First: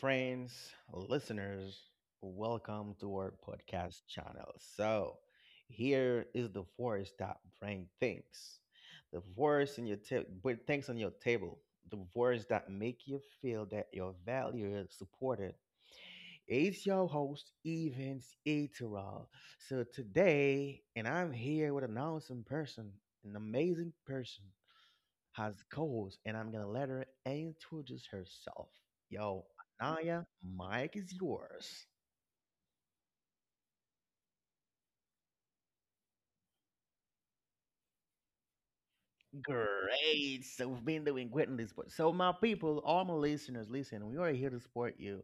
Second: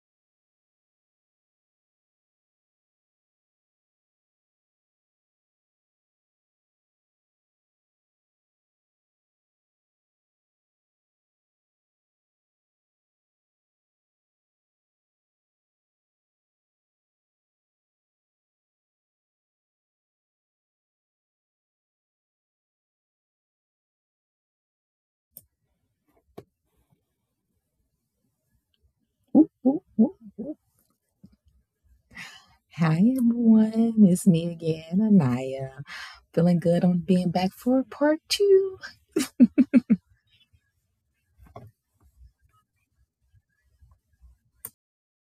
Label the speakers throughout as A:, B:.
A: friends, listeners, welcome to our podcast channel. So, here is the voice that brings things. The voice in put things on your table. The voice that make you feel that your value is supported. It's your host, Evans Eteral. So today, and I'm here with an awesome person, an amazing person. Has goals, and I'm gonna let her introduce herself. Yo,
B: Whoop, whoop, whoop.
A: Anaya, Mike is yours.
B: Hi everyone, it's me again, Anaya. Feeling good on being back for part two.
A: Great. So we've been doing great in this sport. So my people, all my listeners, listen, we are here to support you.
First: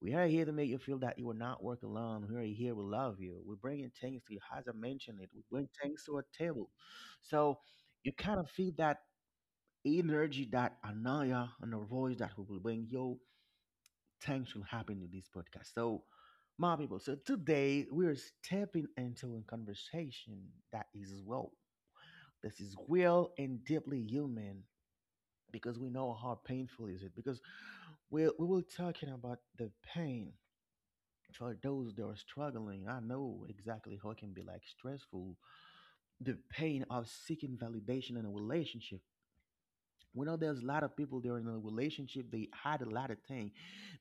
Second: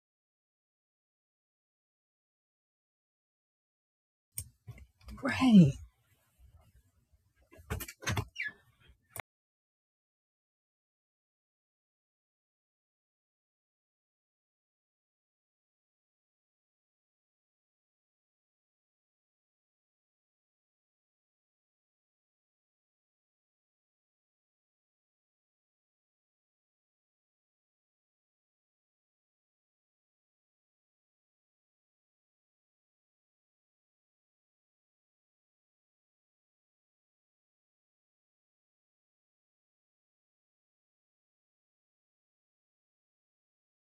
A: We are here to make you feel that you are not working alone. We are here. We love you. We're bringing things to you. As I mentioned it, we bring
B: Right.
A: things to a table. So you kind of feel that energy, that Anaya, and the voice that we will bring you. Things will happen in this podcast. So, my people, so today we are stepping into a conversation that is real. This is real and deeply human because we know how painful is it. Because we will talking about the pain for those that are struggling. I know exactly how it can be like stressful. The pain of seeking validation in a relationship. We know there's a lot of people, they're in a relationship, they hide a lot of things,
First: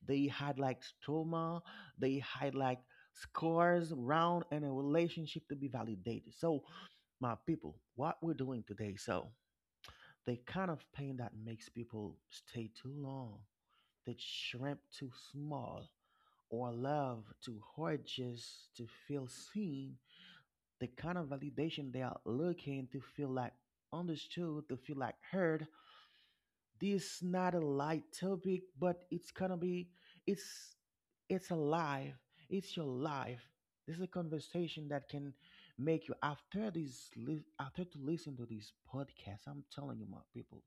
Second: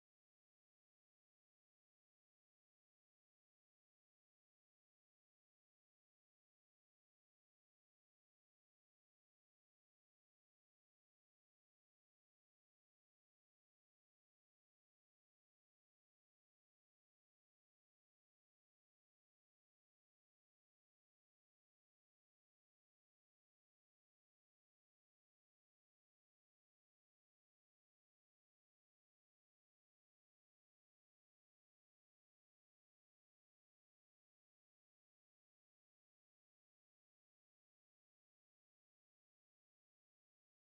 A: they hide like trauma, they hide like scars around in a relationship to be validated. So my people, what we're doing today, so the kind of pain that makes people stay too long, that shrimp too small, or love too hard just to feel seen, the kind of validation they are looking to feel like understood, to feel like heard. This not a light topic, but it's gonna be, it's it's alive. It's your life. This is a conversation that can make you after after to listen to this podcast. I'm telling you, my people,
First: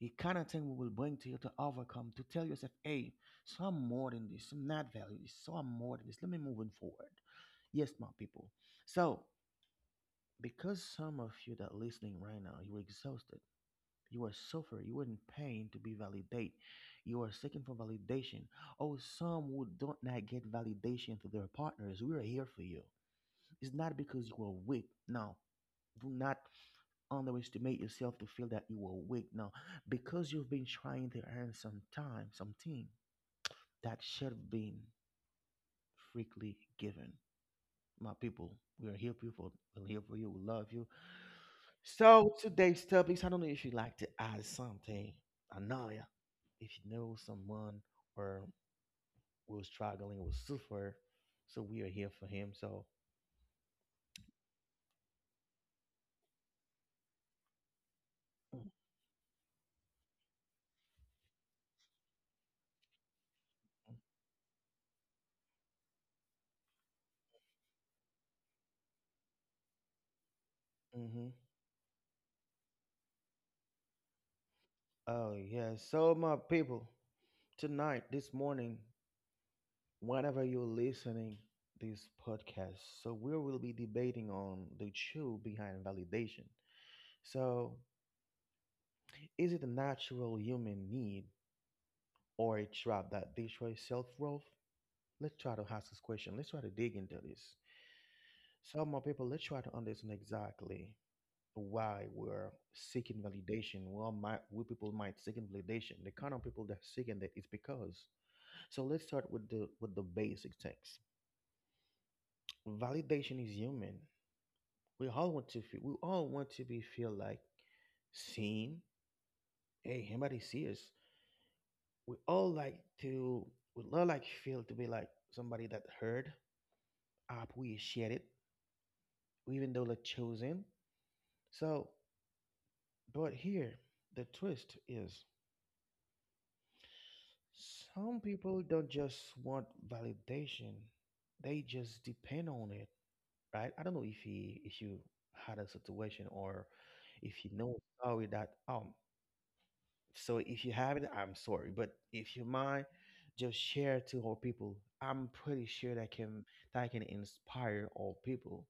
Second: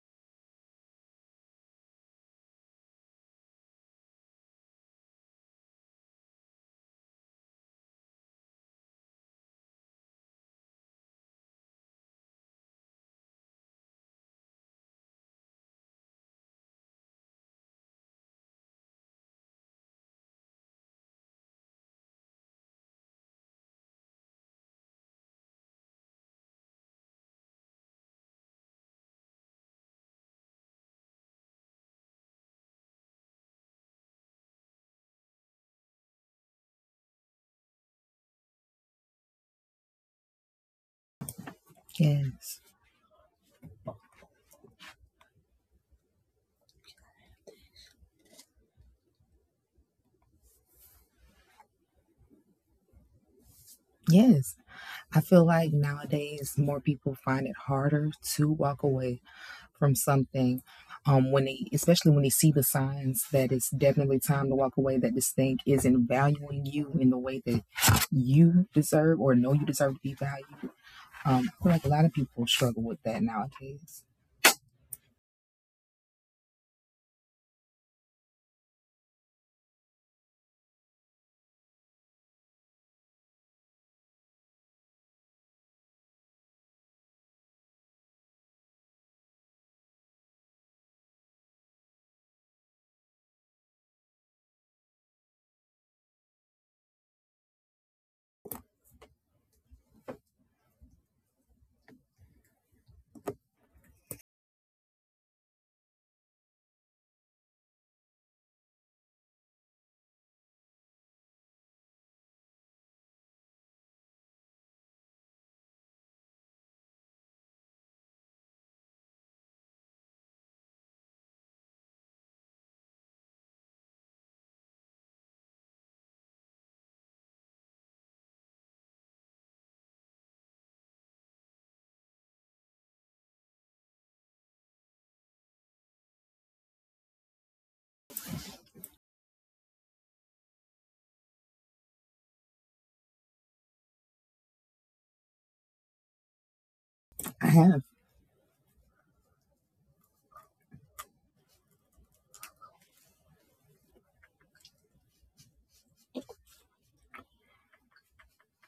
A: the kind of thing we will bring to you to overcome, to tell yourself, hey, so I'm more than this. I'm not valueless. So I'm more than this. Let me moving forward. Yes, my people. So because some of you that are listening right now, you're exhausted. You are suffering. You are in pain to be validated. You are seeking for validation. Oh, some who don't not get validation through their partners. We are here for you. It's not because you are weak. No. Do not underestimate yourself to feel that you are weak. No. Because you've been trying to earn some time, something that should have been freely given. My people, we are here for you. We're here for you. We love you. So
B: Yes.
A: today's topics, I don't know if you'd like to add something, Analia. If you know someone or was struggling with suffer, so we are here for him. So,
B: Yes. I feel like nowadays more people find it harder to walk away from something. When they especially when they see the signs that it's definitely time to walk away, that this thing isn't valuing you in the way that you deserve or know you deserve to be valued.
A: mm-hmm.
B: I feel like a lot of people struggle with that nowadays.
A: Oh yeah. So my people, tonight, this morning, whenever you're listening this podcast, so we will be debating on the truth behind validation. So, is it a natural human need or a trap that destroys self worth? Let's try to ask this question. Let's try to dig into this. So, my people, let's try to understand exactly why we're seeking validation. Well, my we people might seeking validation. The kind of people that seeking that is because. So let's start with the basic things. Validation is human. We all want to feel. We all want to be feel like seen. Hey, somebody see us. We all like to. We all like feel to be like somebody that heard, appreciated, even though they're chosen. So, but here the twist is, some people don't just want validation; they just depend on it, right? I don't know if you had a situation or if
B: I
A: you know.
B: have.
A: Sorry that So if you have it, I'm sorry, but if you mind, just share to all people. I'm pretty sure that can inspire all people.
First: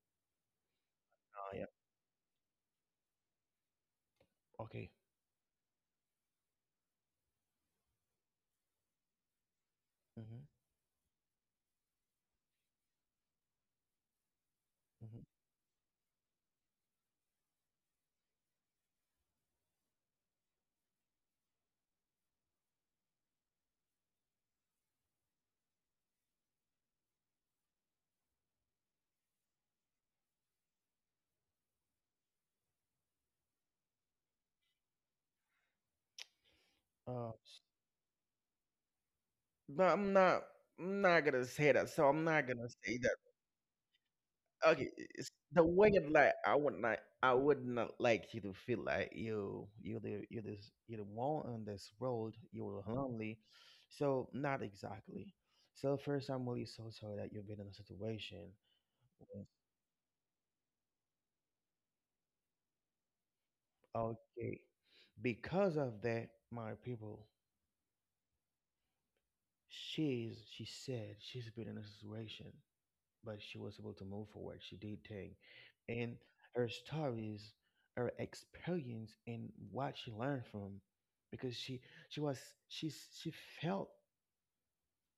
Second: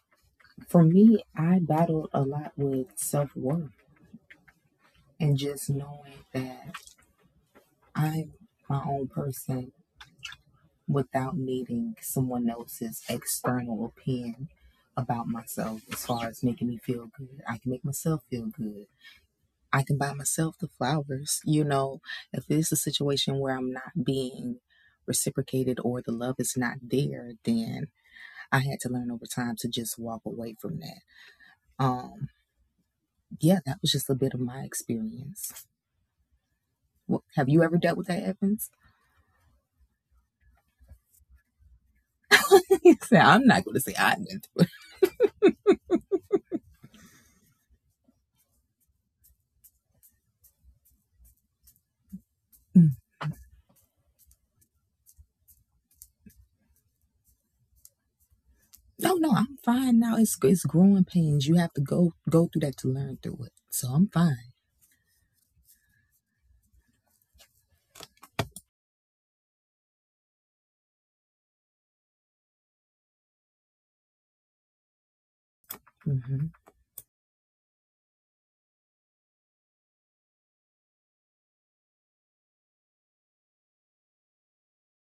B: For me,
A: Oh
B: I
A: yeah.
B: battled a lot with self worth
A: Okay.
B: and just knowing that I'm my own person
A: Mm-hmm.
B: without needing someone else's external opinion
A: Mm-hmm.
B: about myself as far as making me feel good. I can make myself feel good. I can buy myself the flowers. You know, if it's a situation where I'm not being reciprocated or the love is not there, then I had to learn over time to just walk away from that. Um, yeah, that was just a bit of my experience.
A: Uh,
B: Have
A: s-
B: you ever dealt with that, Evans?
A: but I'm not. I'm not gonna say that. So I'm not gonna say,
B: I'm not going to say I went through
A: okay, it's the way of like, I would not, I would not like you to feel like you the you, this you the one on this world,
B: it.
A: you're
B: Mm.
A: lonely. So not exactly. So first I'm really so sorry that you've been in a situation
B: No, no,
A: where-
B: I'm fine now. It's growing pains. You have to go through that to learn through it. So I'm fine.
A: okay, because of that, my people, she said she's been in a situation, but she was able to move forward. She did things, and
B: Hmm.
A: her stories, her experience, and what she learned from, because she was she she felt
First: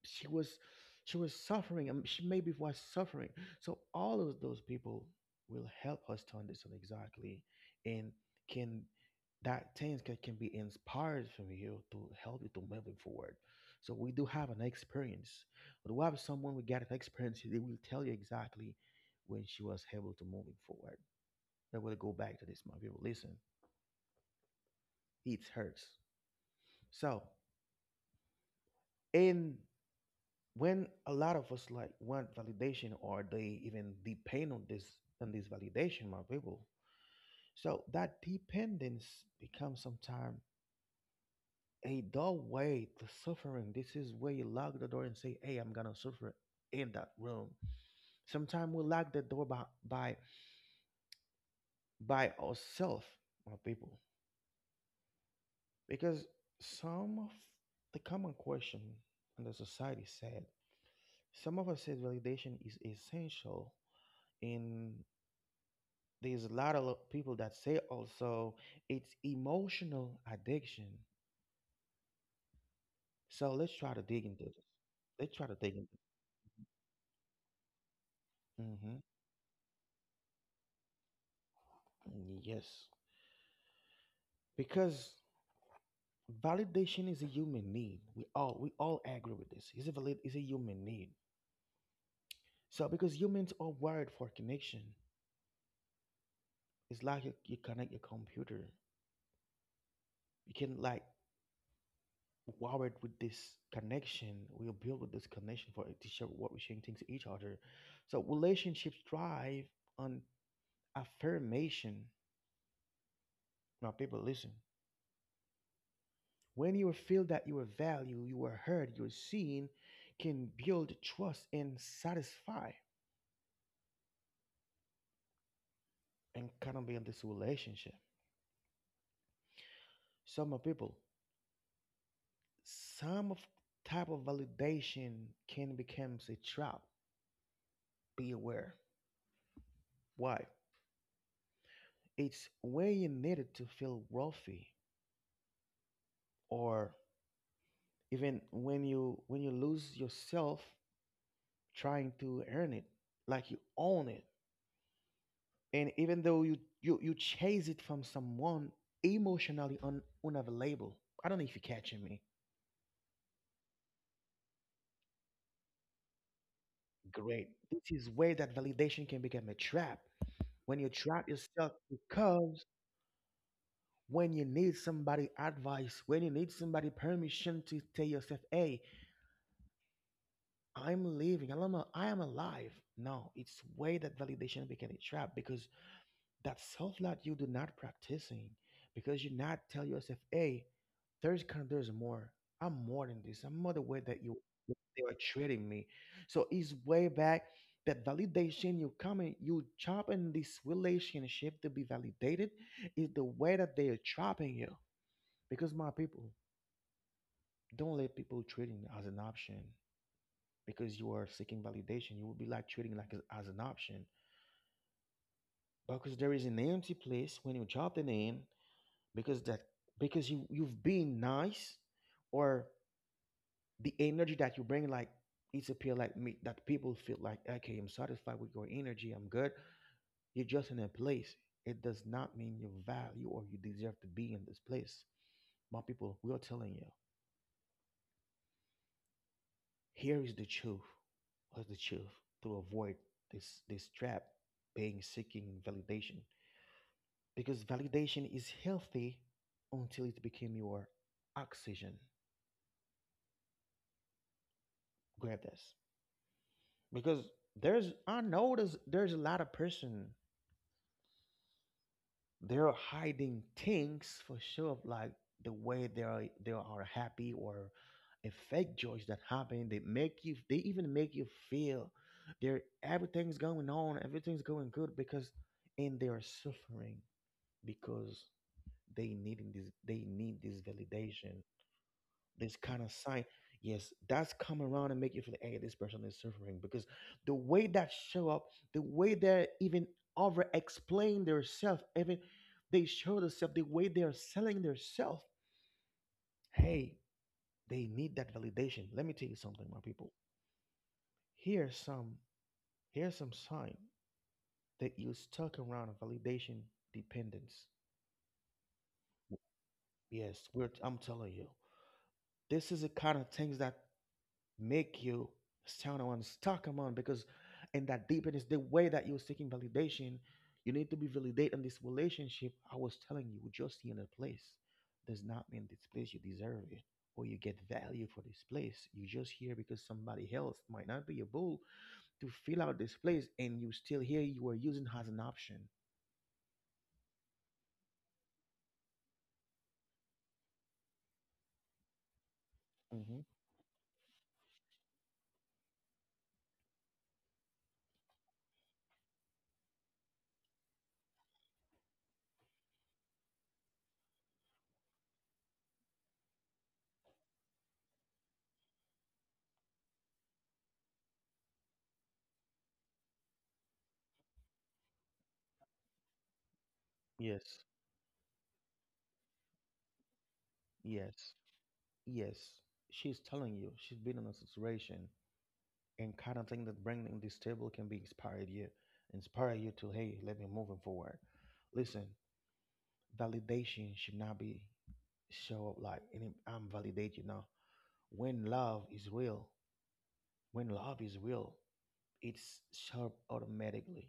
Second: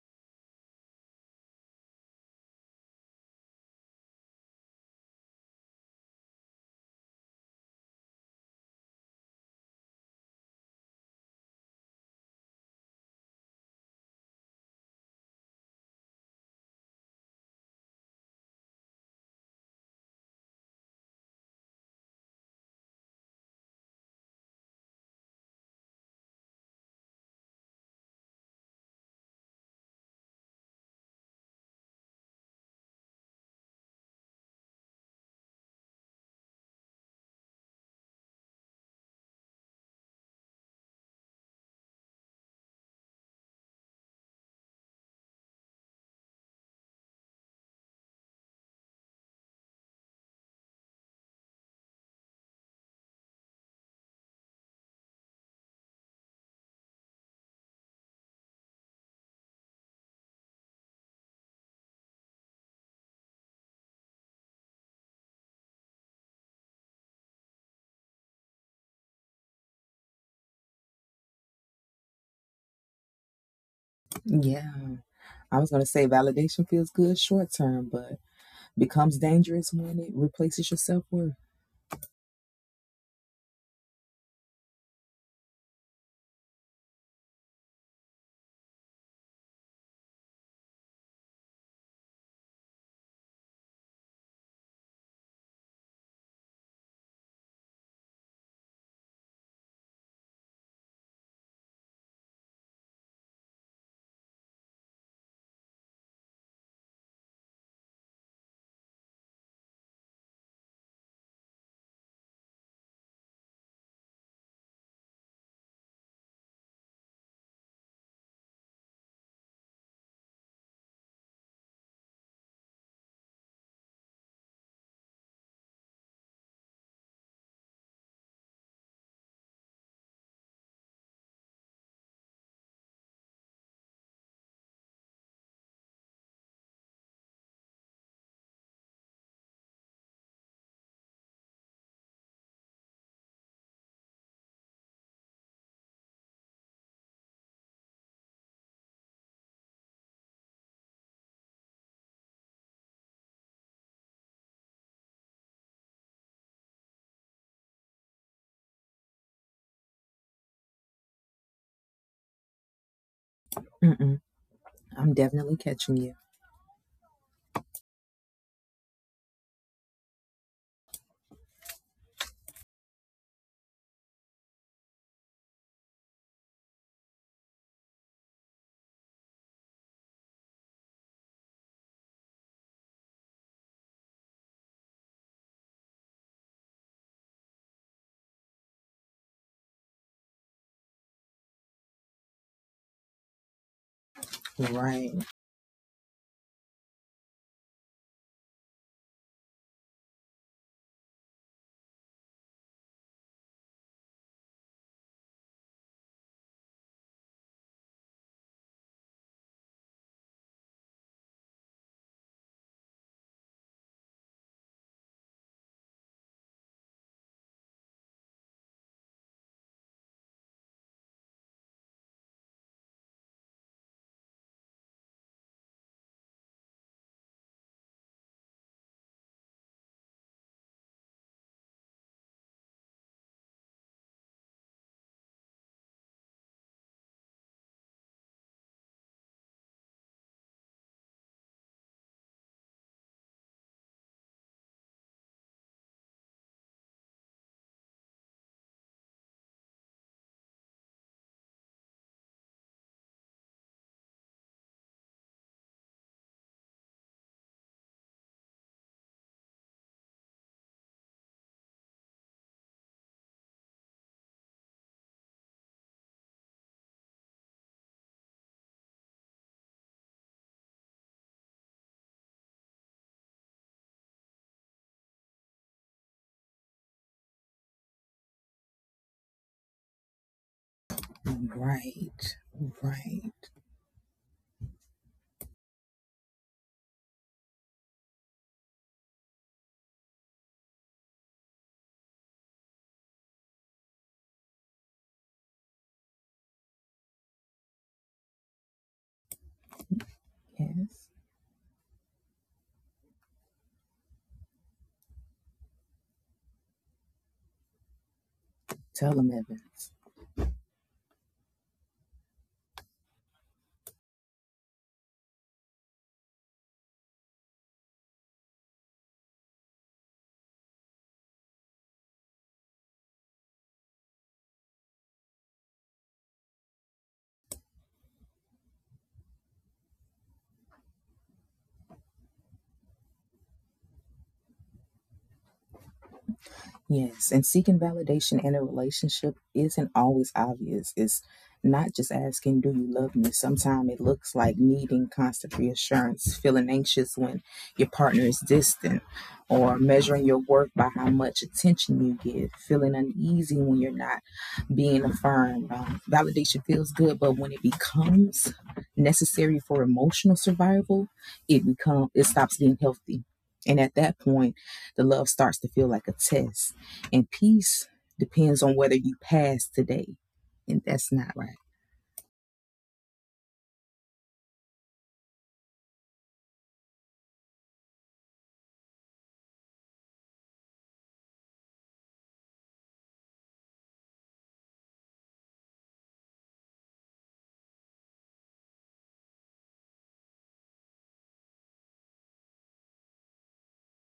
A: she was, she was suffering, and she maybe was suffering, so all of those people will help us to understand exactly and can, that things can be inspired from you to help you to moving forward. So we do have an experience, but we have someone, we get an experience, they will tell you exactly when she was able to moving forward. I will go back to this. My people, listen, it hurts. So in, when a lot of us like want validation or they even depend on this, on this validation, my people, so that dependence becomes sometimes a doorway to suffering. This is where you lock the door and say, hey, I'm gonna suffer in that room. Sometimes we lock the door by by ourselves, my people. Because some of the common question in the society said, some of us said validation is essential, in, there's a lot of people that say also it's emotional addiction. So let's try to dig into this.
B: Yeah,
A: Let's try to
B: I was
A: dig
B: going to
A: into.
B: say validation feels good short term, but
A: Hmm.
B: becomes dangerous when it replaces your self worth.
A: Yes, because validation is a human need. We all agree with this. It's a valid, it's a human need. So because humans are wired for connection, it's like you connect your computer. You can like wired with this connection. We are built with this connection for it to share what we are sharing things to each other. So relationships thrive on affirmation. Now, people, listen. When you feel that your value, you are heard, you're seen, can build trust and satisfy and kind of be in this relationship. Some of people, some of type of validation can become a trap. Be aware. Why? It's when you need it to feel wealthy, or even when you lose yourself trying to earn it, like you own it. And even though you chase it from someone emotionally unavailable. I don't know if you're catching me.
B: Mm-mm. I'm definitely catching you.
A: Great, this is where that validation can become a trap. When you trap yourself, because when you need somebody advice, when you need somebody permission to tell yourself, hey, I'm living, I'm a, I am alive. No, it's where that validation became a trap, because that self-love you do not practicing, because you not tell yourself, hey, there's more, I'm more than this, I'm more, the way that you, they
B: Right,
A: are treating me. So it's way back, that validation, you come in, you chop in this relationship to be validated, is the way that they are trapping you. Because my people, don't let people treating as an option, because you are seeking validation, you will be like treating like as an option, because there is an empty place when you drop the name. Because that, because you, you've been nice, or the energy that you bring like, it's appear like me that people feel like, okay, I'm satisfied with your energy, I'm good. You're just in a place. It does not mean your value or you deserve to be in this place. My people, we are telling you, here is the truth. What's the truth? To avoid this trap, being seeking validation, because validation is healthy until it became your oxygen. Grab this. Because there's, I notice, there's a lot of person, they're hiding things for sure, like the way they are happy, or a fake joys that happen, they make you, they even make you feel there, everything's going on, everything's going good, because, and they are suffering, because they needing this, they need this validation.
B: right,
A: This kind of sign,
B: right.
A: yes, that's come around and make you feel like, hey, this person is suffering, because the way that show up, the way they even over explain their self, even they show themselves, the way they are selling their self, hey, they need that validation. Let me tell you something, my people,
B: Yes.
A: here's some here's some sign that you stuck around validation dependence.
B: Tell them, Evans.
A: Yes, we're I'm telling you, this is the kind of things that make you sound on stuck on, because in that deepness, the way that you're seeking validation, you need to be validated in this relationship. I was telling you, just in a place, does not mean this place you deserve it, or you get value for this place. You just here because somebody else might not be able to fill out this place, and you still here. You are using as an option.
B: Yes, and seeking validation in a relationship isn't always obvious. It's not just asking, do you love
A: hmm
B: me? Sometimes it looks like needing constant reassurance, feeling anxious when your partner is distant, or measuring your worth by how much attention you give, feeling uneasy when you're not being affirmed. Validation feels good, but when it becomes necessary for emotional survival, it stops being healthy. And at that point, the love starts to feel like a test. And
A: yes,
B: peace depends on whether you pass today, and that's not
A: yes,
B: right.
A: yes, she's telling you she's been in a situation, and kind of thing that bringing this table can be inspired you, inspire you to, hey, let me moving forward. Listen, validation should not be show up like any, I'm validated now. When love is real, when love is real, it's sharp automatically.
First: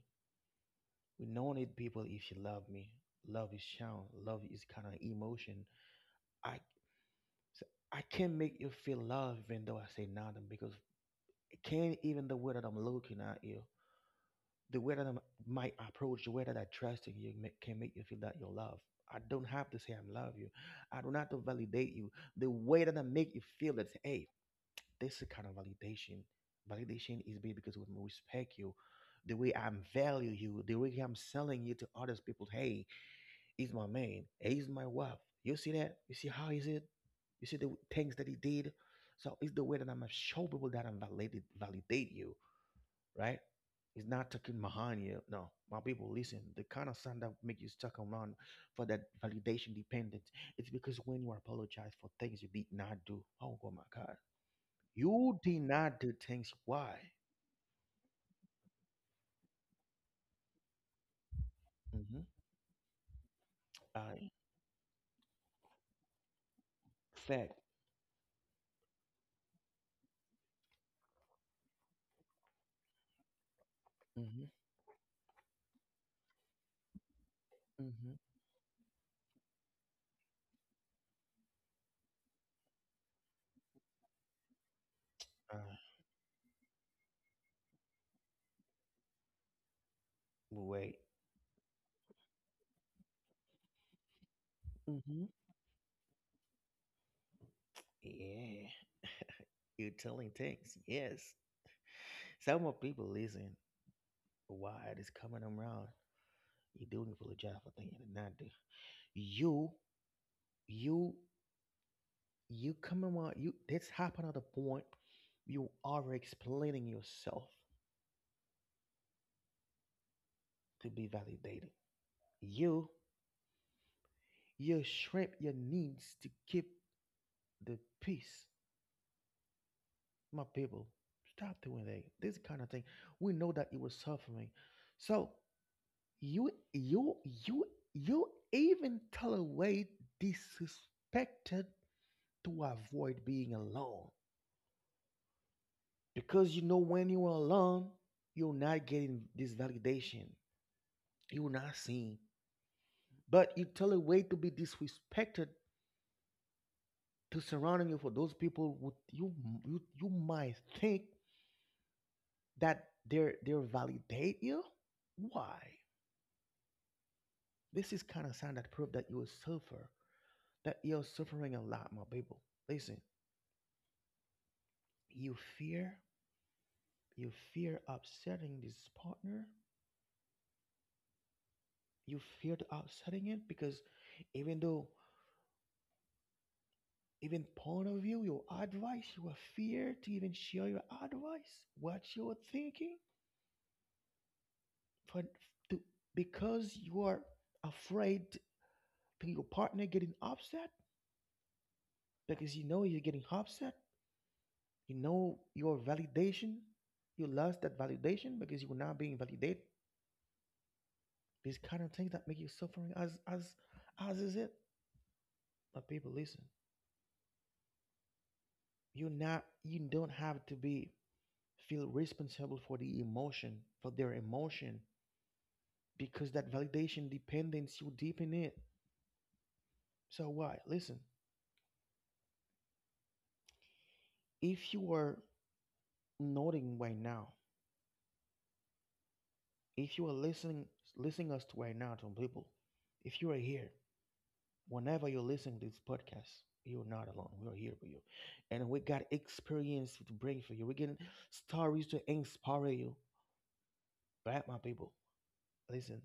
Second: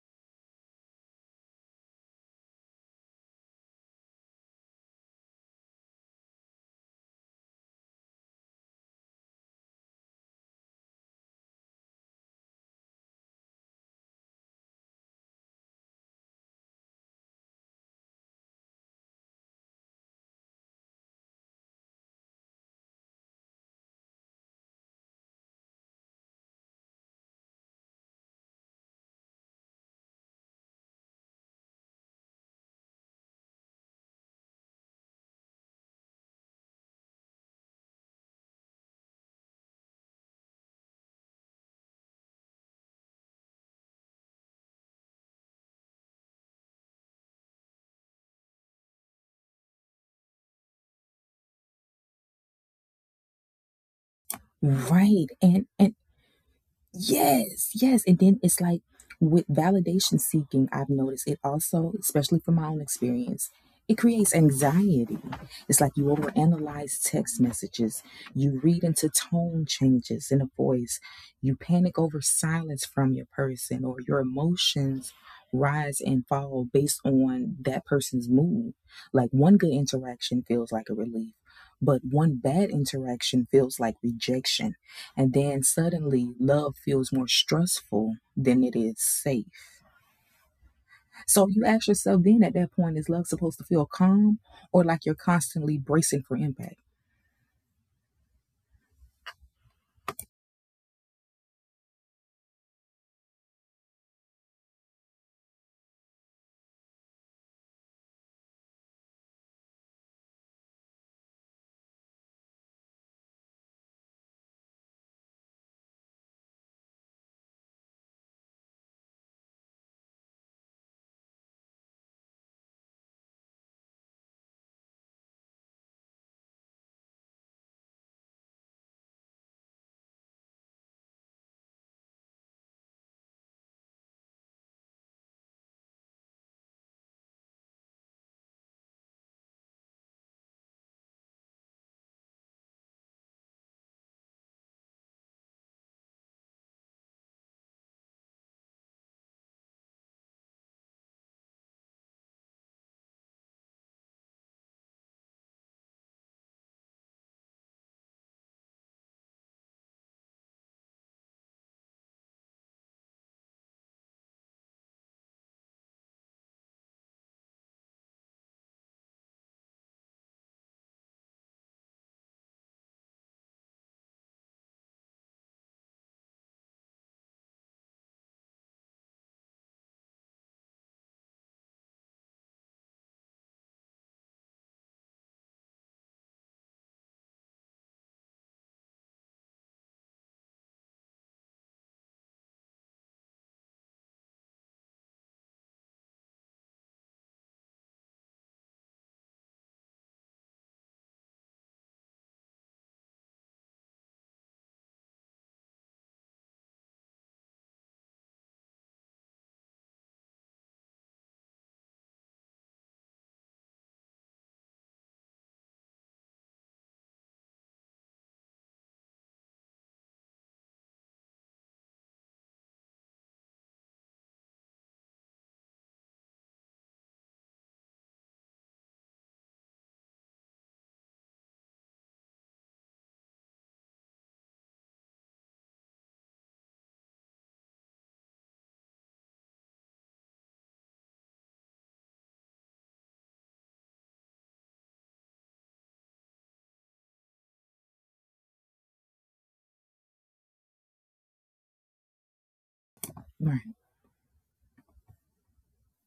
A: We don't need people if you love me. Love is shown. Love is kind of emotion. I i can't make you feel love even though I say nothing, because it can't even the way that I'm looking at you. The way that I might approach, the way that I trust in you ma- can make you feel that you're loved. I don't have to say I love you. I don't have to validate you. The way that I make you feel that, hey, this is kind of validation. Validation is made because when we respect you, the way I'm value you, the way I'm selling you to others people, hey, he's my man, hey, he's my wife. You see that? You see how is it? You see the things that he did? So it's the way that I'm gonna show people that I'm validate you, right? It's not talking mahania. No, my people, listen. The kind of sound that make you stuck around for that validation dependence, it's because when you apologize for things you did not do. Oh, oh my God,
B: Right.
A: you did
B: And
A: not do things. Why?
B: yes, yes. And then it's like with validation seeking, I've noticed it also,
A: Mm-hmm.
B: especially from my own experience, it
A: I
B: creates anxiety. It's like you overanalyze text
A: fact.
B: messages, you read into tone changes in a voice, you panic over silence from your person, or your
A: Mm-hmm.
B: emotions rise and fall based on that
A: Mm-hmm.
B: person's mood. Like one good interaction feels like a relief, but one bad interaction feels like rejection, and then
A: Uh,
B: suddenly, love feels more stressful than it is safe.
A: wait.
B: So you ask yourself then at that point, is love supposed to feel calm or like you're
A: Mm-hmm.
B: constantly bracing for impact?
A: Yeah. You're telling things. Yes. Some of people listen. Why it is coming around? You do apologize for things you did not do. You, you you come around, you, this happen at a point, you are explaining yourself to be validated, you you shrimp your needs to keep the peace. My people, stop doing that, this kind of thing. We know that you were suffering, so you you you you even tolerate disrespected to avoid being alone, because you know when you are alone, you're not getting this validation, you're not seen. But you tell a way to be disrespected to surrounding you, for those people would you, you might think that they're validate you. Why? This is kind of sign that prove that you suffer, that you're suffering a lot, my people. Listen, you fear, you fear upsetting this partner, you fear to upsetting it, because even though, even point of view, your advice, you were fear to even share your advice, what you are thinking, for to, because you are afraid to your partner getting upset, because you know you're getting upset, you know your validation, you lost that validation because you were not being validated. These kind of things that make you suffering as is it. But people, listen, you don't have to be feel responsible for the emotion, for their emotion, because that validation dependence you deep in it. So why listen, if you are nodding right now. If you are listening us to right now, to people, if you are here, whenever you're listening to this podcast, you're not alone. We are here for you, and we got experience to bring for you. We get stories to inspire you.
B: Right.
A: But my people, listen,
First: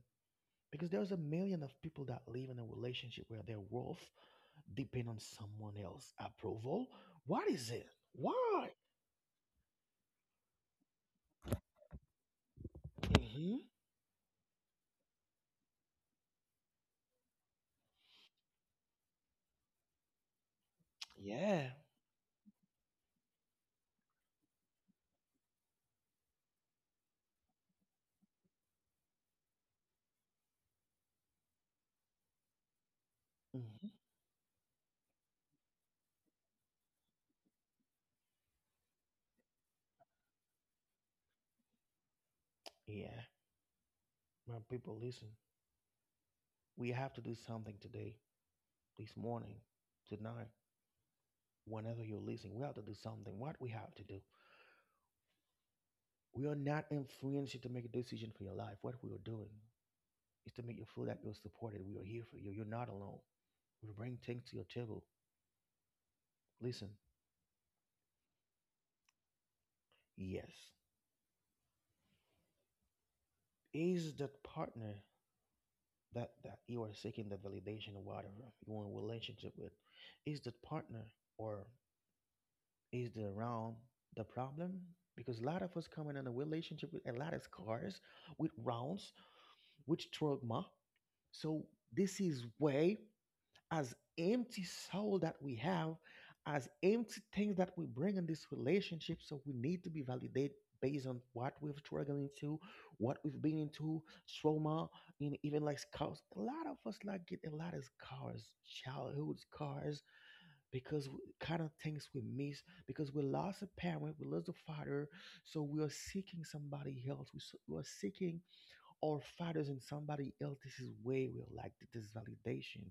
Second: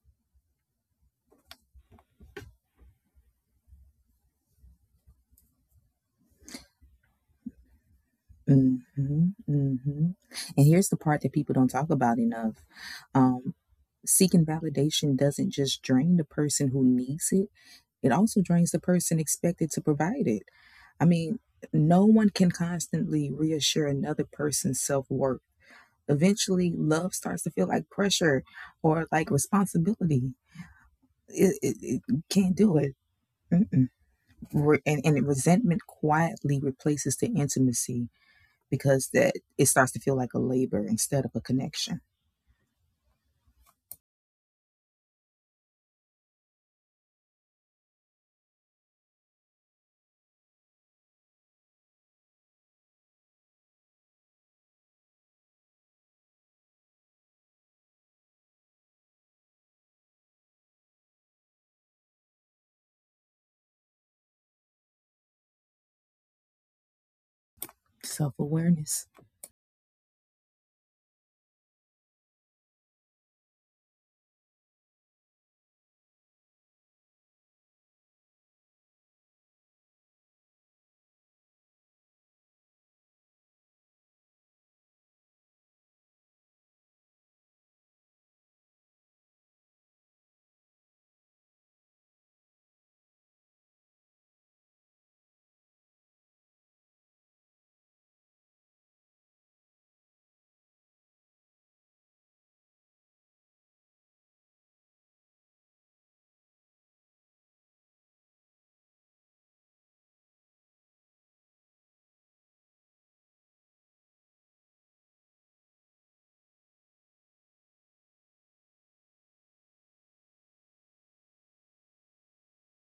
A: because there's a million of people that live in a relationship where their worth depend on someone else's approval. What is it? Why?
B: Mm hmm, mm hmm. And here's the part that people don't talk about enough. Um,
A: hmm
B: Seeking validation doesn't just drain the person who needs it, it also drains the person expected to provide it. I mean,
A: Yeah.
B: no one can constantly reassure another person's self worth. Eventually love starts to feel like pressure or like responsibility. It can't do it. Mm-mm.
A: hmm
B: And resentment quietly replaces the intimacy because that it starts to feel like a labor instead of a connection.
A: Yeah. My people, listen. We have to do something today, this morning, tonight, whenever you're listening, we have to do something. What we have to do, we are not influencing to make a decision for your life. What we are doing is to make you feel that you're supported. We are here for you. You're not alone. We bring things to your table. Listen,
B: Self awareness.
A: yes, is that partner, that you are seeking the validation, or whatever you want a relationship with, is that partner, or is the around the problem? Because a lot of us coming in a relationship with a lot of scars, with rounds, with trauma. So this is way, as empty soul that we have, as empty things that we bring in this relationship. So we need to be validated based on what we've struggled into, what we've been into, trauma, and even like scars. A lot of us like get a lot of scars, childhood scars, because we, kind of things we miss, because we lost a parent, we lost a father, so we are seeking somebody else. We, we are seeking our fathers in somebody else's way will like this validation,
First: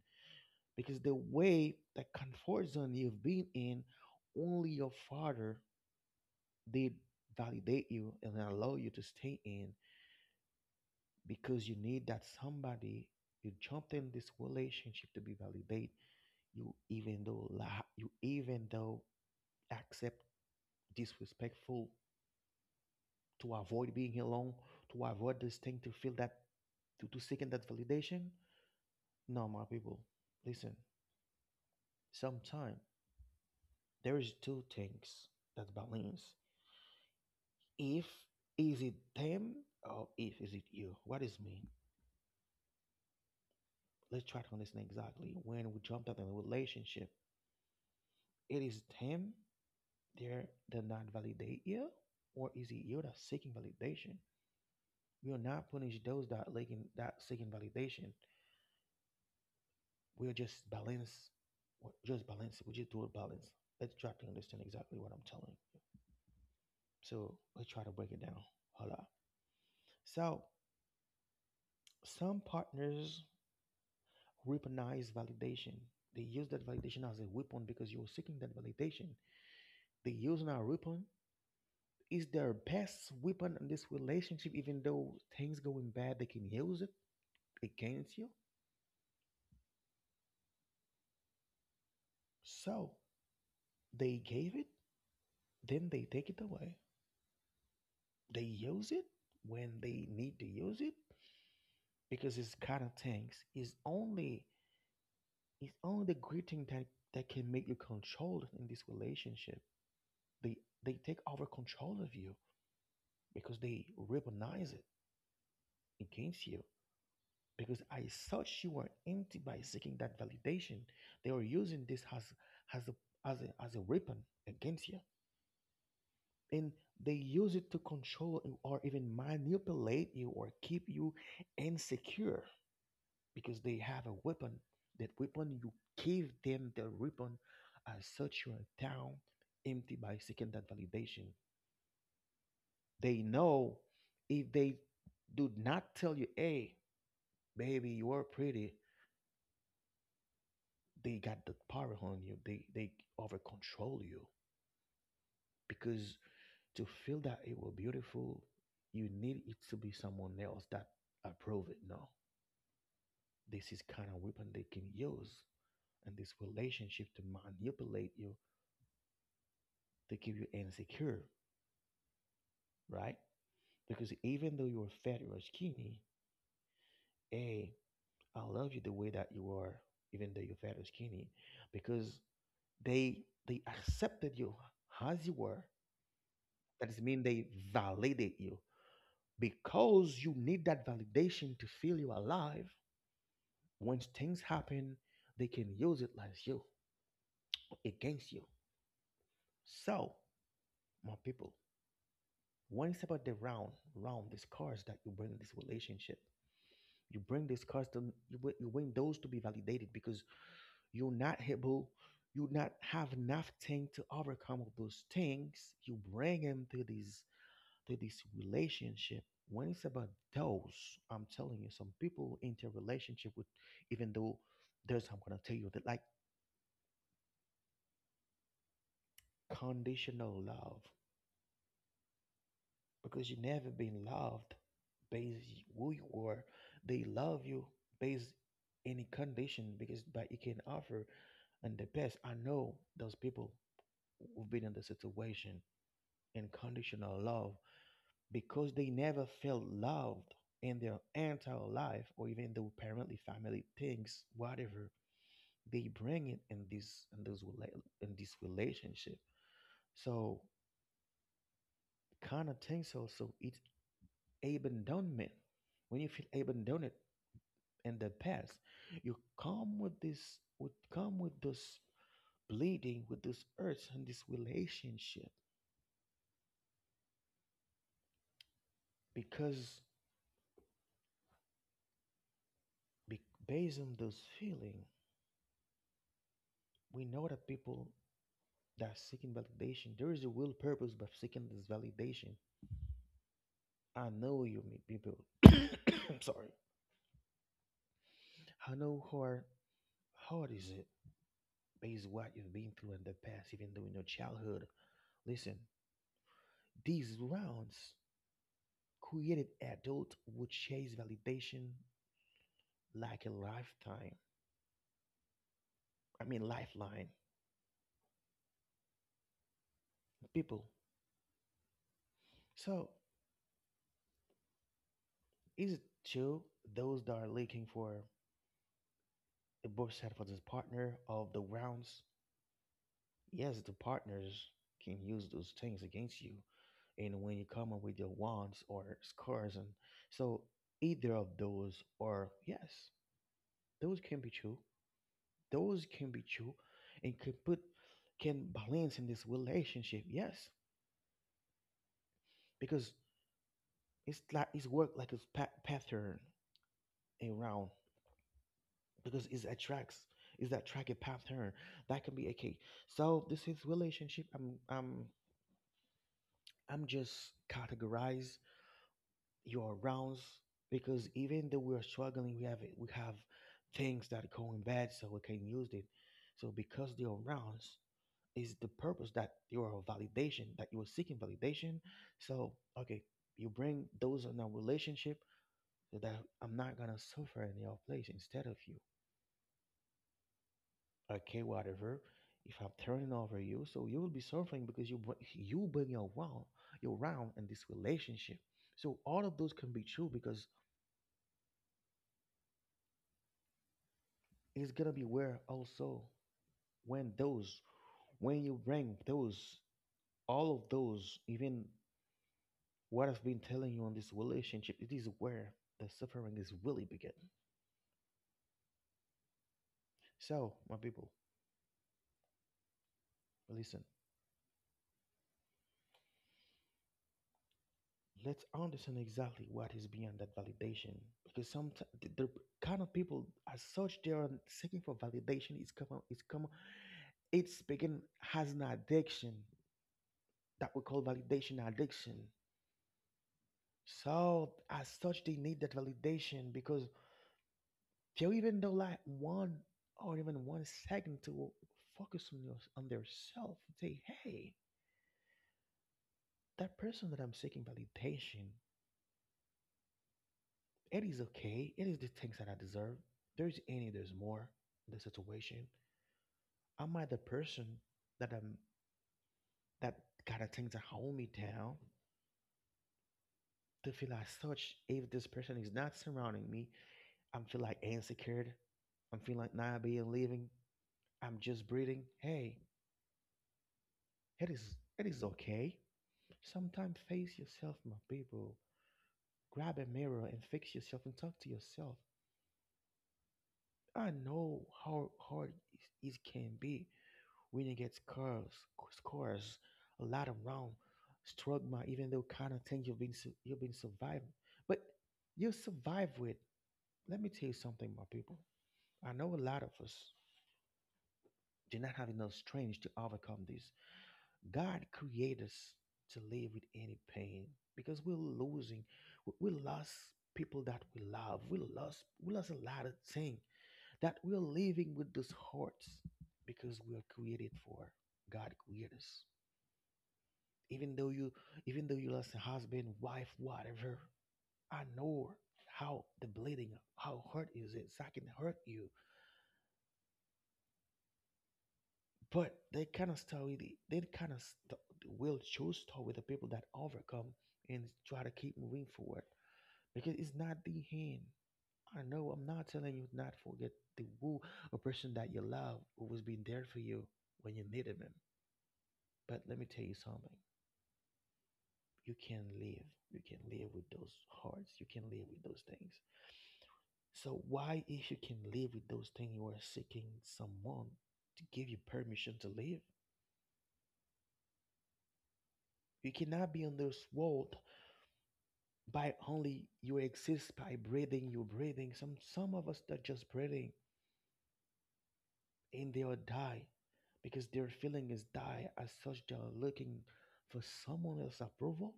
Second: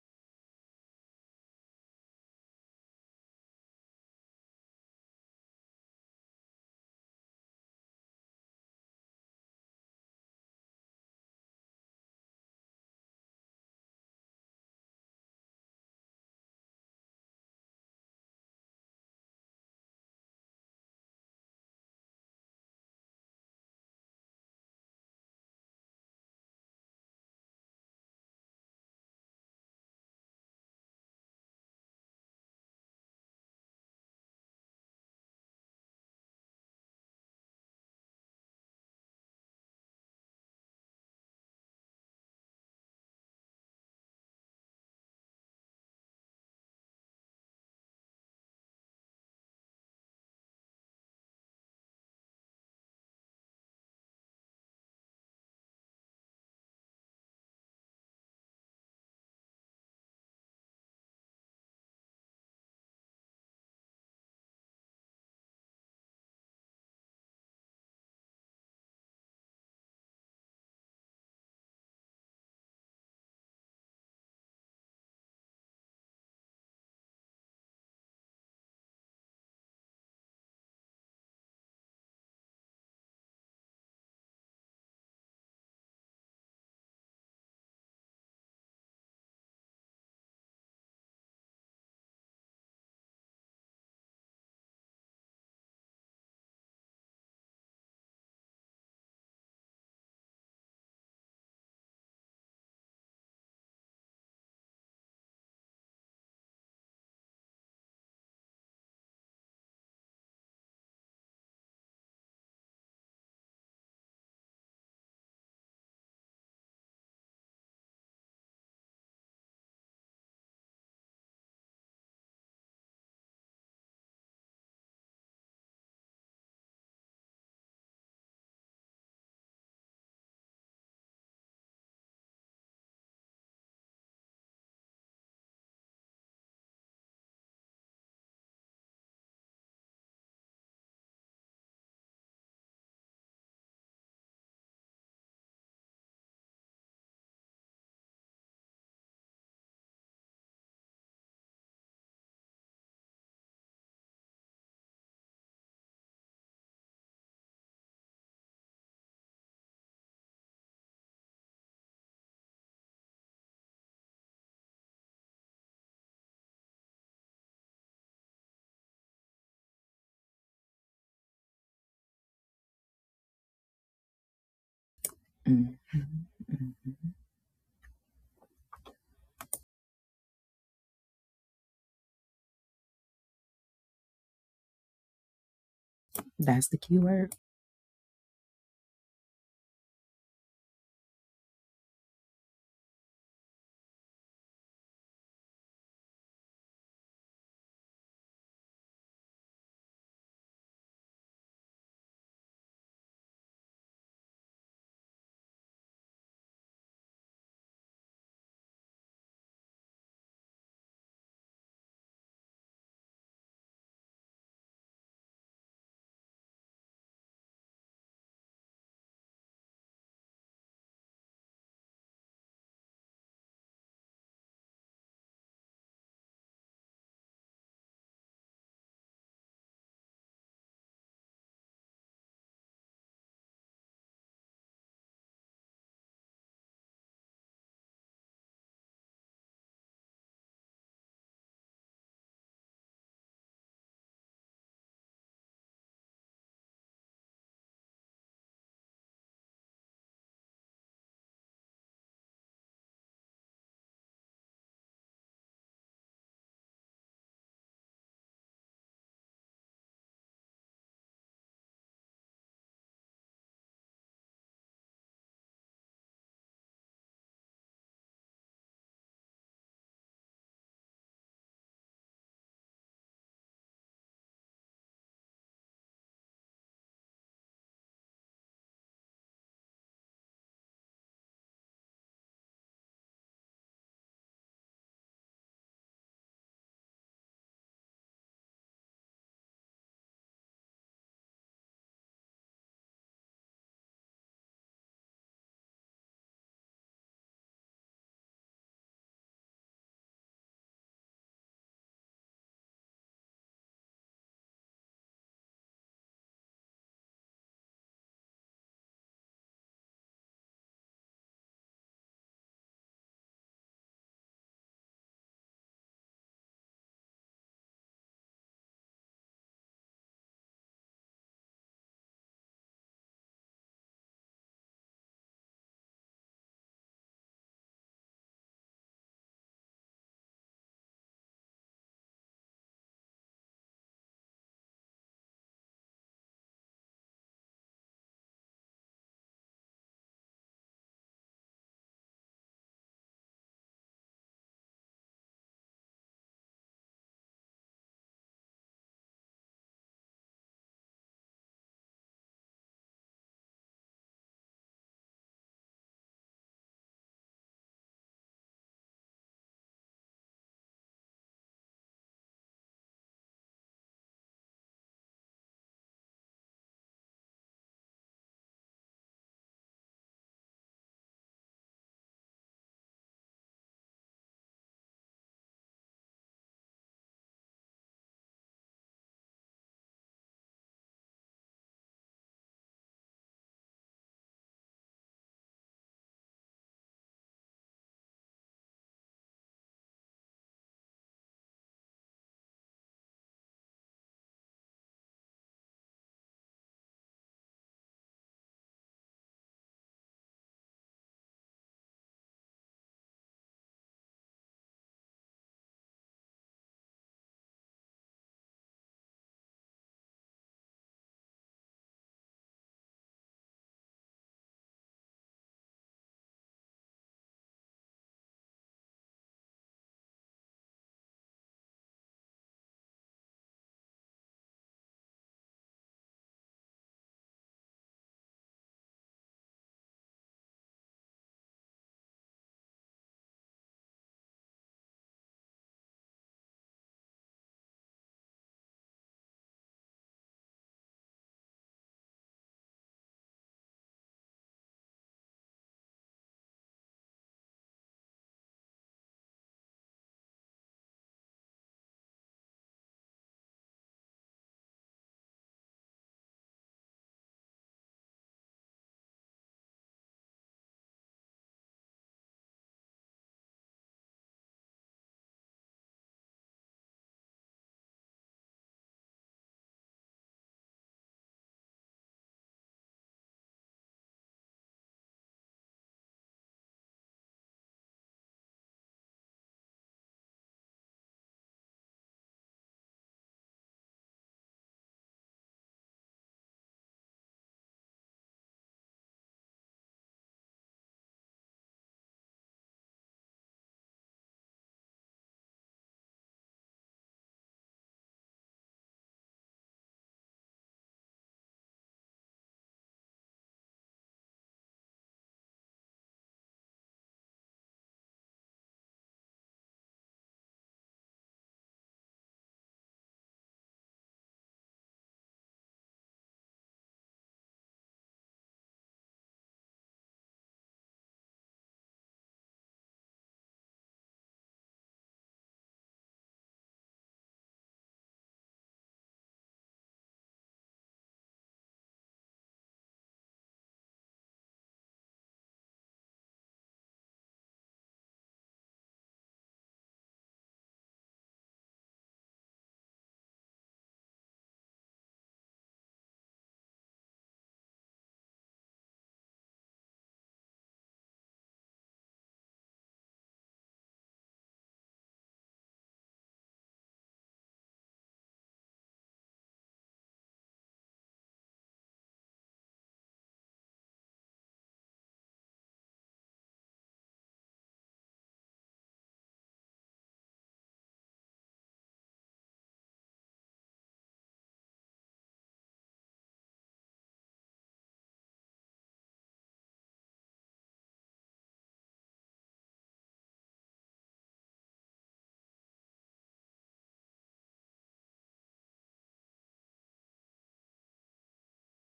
A: because the way that comfort zone you've been in, only your father did validate you and allow you to stay in. Because you need that somebody, you jumped in this relationship to be validated. You even though you even though accept disrespectful to avoid being alone, to avoid this thing to feel that, to seeking that validation. No, my people, listen. Sometimes there is two things that balance. If is it them, or if is it you? What is me? Let's try to understand exactly when we jumped out in a relationship. It is them, they're that not validate you, or is it you that's seeking validation? We are not punish those that looking that seeking validation. We're just balance what just balance. We just do a balance. Let's try to understand exactly what I'm telling. So let's try to break it down. Hold up. So some partners weaponize validation. They use that validation as a weapon because you're seeking that validation. They use our weapon, is their best weapon in this relationship. Even though things going bad, they can use it against you. So they gave it, then they take it away. They use it when they need to use it, because it's kind of things, it's only, it's only the great thing that that can make you controlled in this relationship. They they take over control of you, because they weaponize it against you. Because I search you are empty by seeking that validation. They are using this as a, as a weapon against you, and they use it to control you, or even manipulate you, or keep you insecure, because they have a weapon. That weapon you give them the weapon as such you are down, empty by seeking that validation. They know, if they do not tell you, hey, baby, you are pretty. They got the power on you. They over control you, because to feel that it was beautiful, you need it to be someone else that approve it. No, this is kind of weapon they can use in this relationship to manipulate you, to keep you insecure, right? Because even though you're fat or skinny,
B: Mm-hmm.
A: hey, I love you the way that you are, even though you're fat or skinny, because they accepted you as you were.
B: That's the
A: That
B: key
A: is mean
B: word.
A: they validate you because you need that validation to feel you alive. When things happen, they can use it as you against you. So, my people, when it's about the round, round these cards that you bring in this relationship, you bring these cards to you, you bring those to be validated, because you're not able, you not have enough thing to overcome all those things. You bring them to these, to this relationship, when it's about those, I'm telling you some people into a relationship with, even though there's, I'm gonna tell you that like conditional love, because you never been loved based who you are. They love you based any condition, because but you can offer. And the best, I know those people who've been in the situation in conditional love, because they never felt loved in their entire life, or even though apparently family thinks whatever, they bring it in this, in those, in this relationship. So kind of things also, it's abandonment. When you feel abandoned in the past, you come with this, would come with this bleeding, with this hurts, and this relationship, because be, based on those feeling, we know that people that's seeking validation. There is a will purpose by seeking this validation. I know you meet people. I'm sorry. I know how hard, hard is it based on what you've been through in the past, even though in your childhood. Listen, these rounds created adult would chase validation like a lifetime. I mean lifeline. People. So is it true, those that are looking for a bush side, for this partner of the rounds. Yes, the partners can use those things against you. And when you come up with your wants or scores, and so either of those, or yes, those can be true. Those can be true, and can put can balance in this relationship. Yes, because it's like it's work like a pattern around because it attracts is that track a pattern that can be okay. So this is relationship. I'm just categorize your rounds because even though we're struggling, we have things that are going bad, so we can use it. So because your rounds is the purpose that your validation that you are seeking validation. So okay, you bring those in a relationship so that I'm not gonna suffer in your place instead of you. Okay, whatever. If I'm turning over you, so you will be suffering because you you bring your round in this relationship. So all of those can be true because it's gonna be where also when those when you bring those all of those even what I've been telling you on this relationship it is where the suffering is really begin. So my people, listen. Let's understand exactly what is beyond that validation because some the kind of people as such they are seeking for validation is come it's begin has an addiction that we call validation addiction. So as such, they need that validation because they'll even though like one or even 1 second to focus on your on their self and say, hey, that person that I'm seeking validation, it is okay. It is the things that I deserve. There's more in the situation. Am I the person that I'm that kind of things that hold me down to feel as such if this person is not surrounding me, I'm feel like insecure. I'm feeling like not being living. I'm just breathing. Hey, it is it is okay. Sometimes face yourself, my people. Grab a mirror and fix yourself and talk to yourself. I know how hard it can be when you get scars, scars, a lot around, strugma, even though kind of things you've been you've been surviving, but you survive with. Let me tell you something, my people. I know a lot of us do not have enough strength to overcome this. God created us to live with any pain because we're losing. We lost people that we love. We lost a lot of things that we're living with these hurts because we are created for. God created us. Even though you even though you lost a husband, wife, whatever, I know how the bleeding, how hurt is it. That can hurt you. But they cannot will choose start with the people that overcome and try to keep moving forward because it's not the end. I know I'm not telling you not forget the who a person that you love who was being there for you when you needed them. But let me tell you something. You can live. You can live with those hearts. You can live with those things. So why if you can live with those things you are seeking someone to give you permission to live? You cannot be on this world by only you exist by breathing you breathing some of us are just breathing and they'll die because their feeling is die as such they're looking for someone else's approval.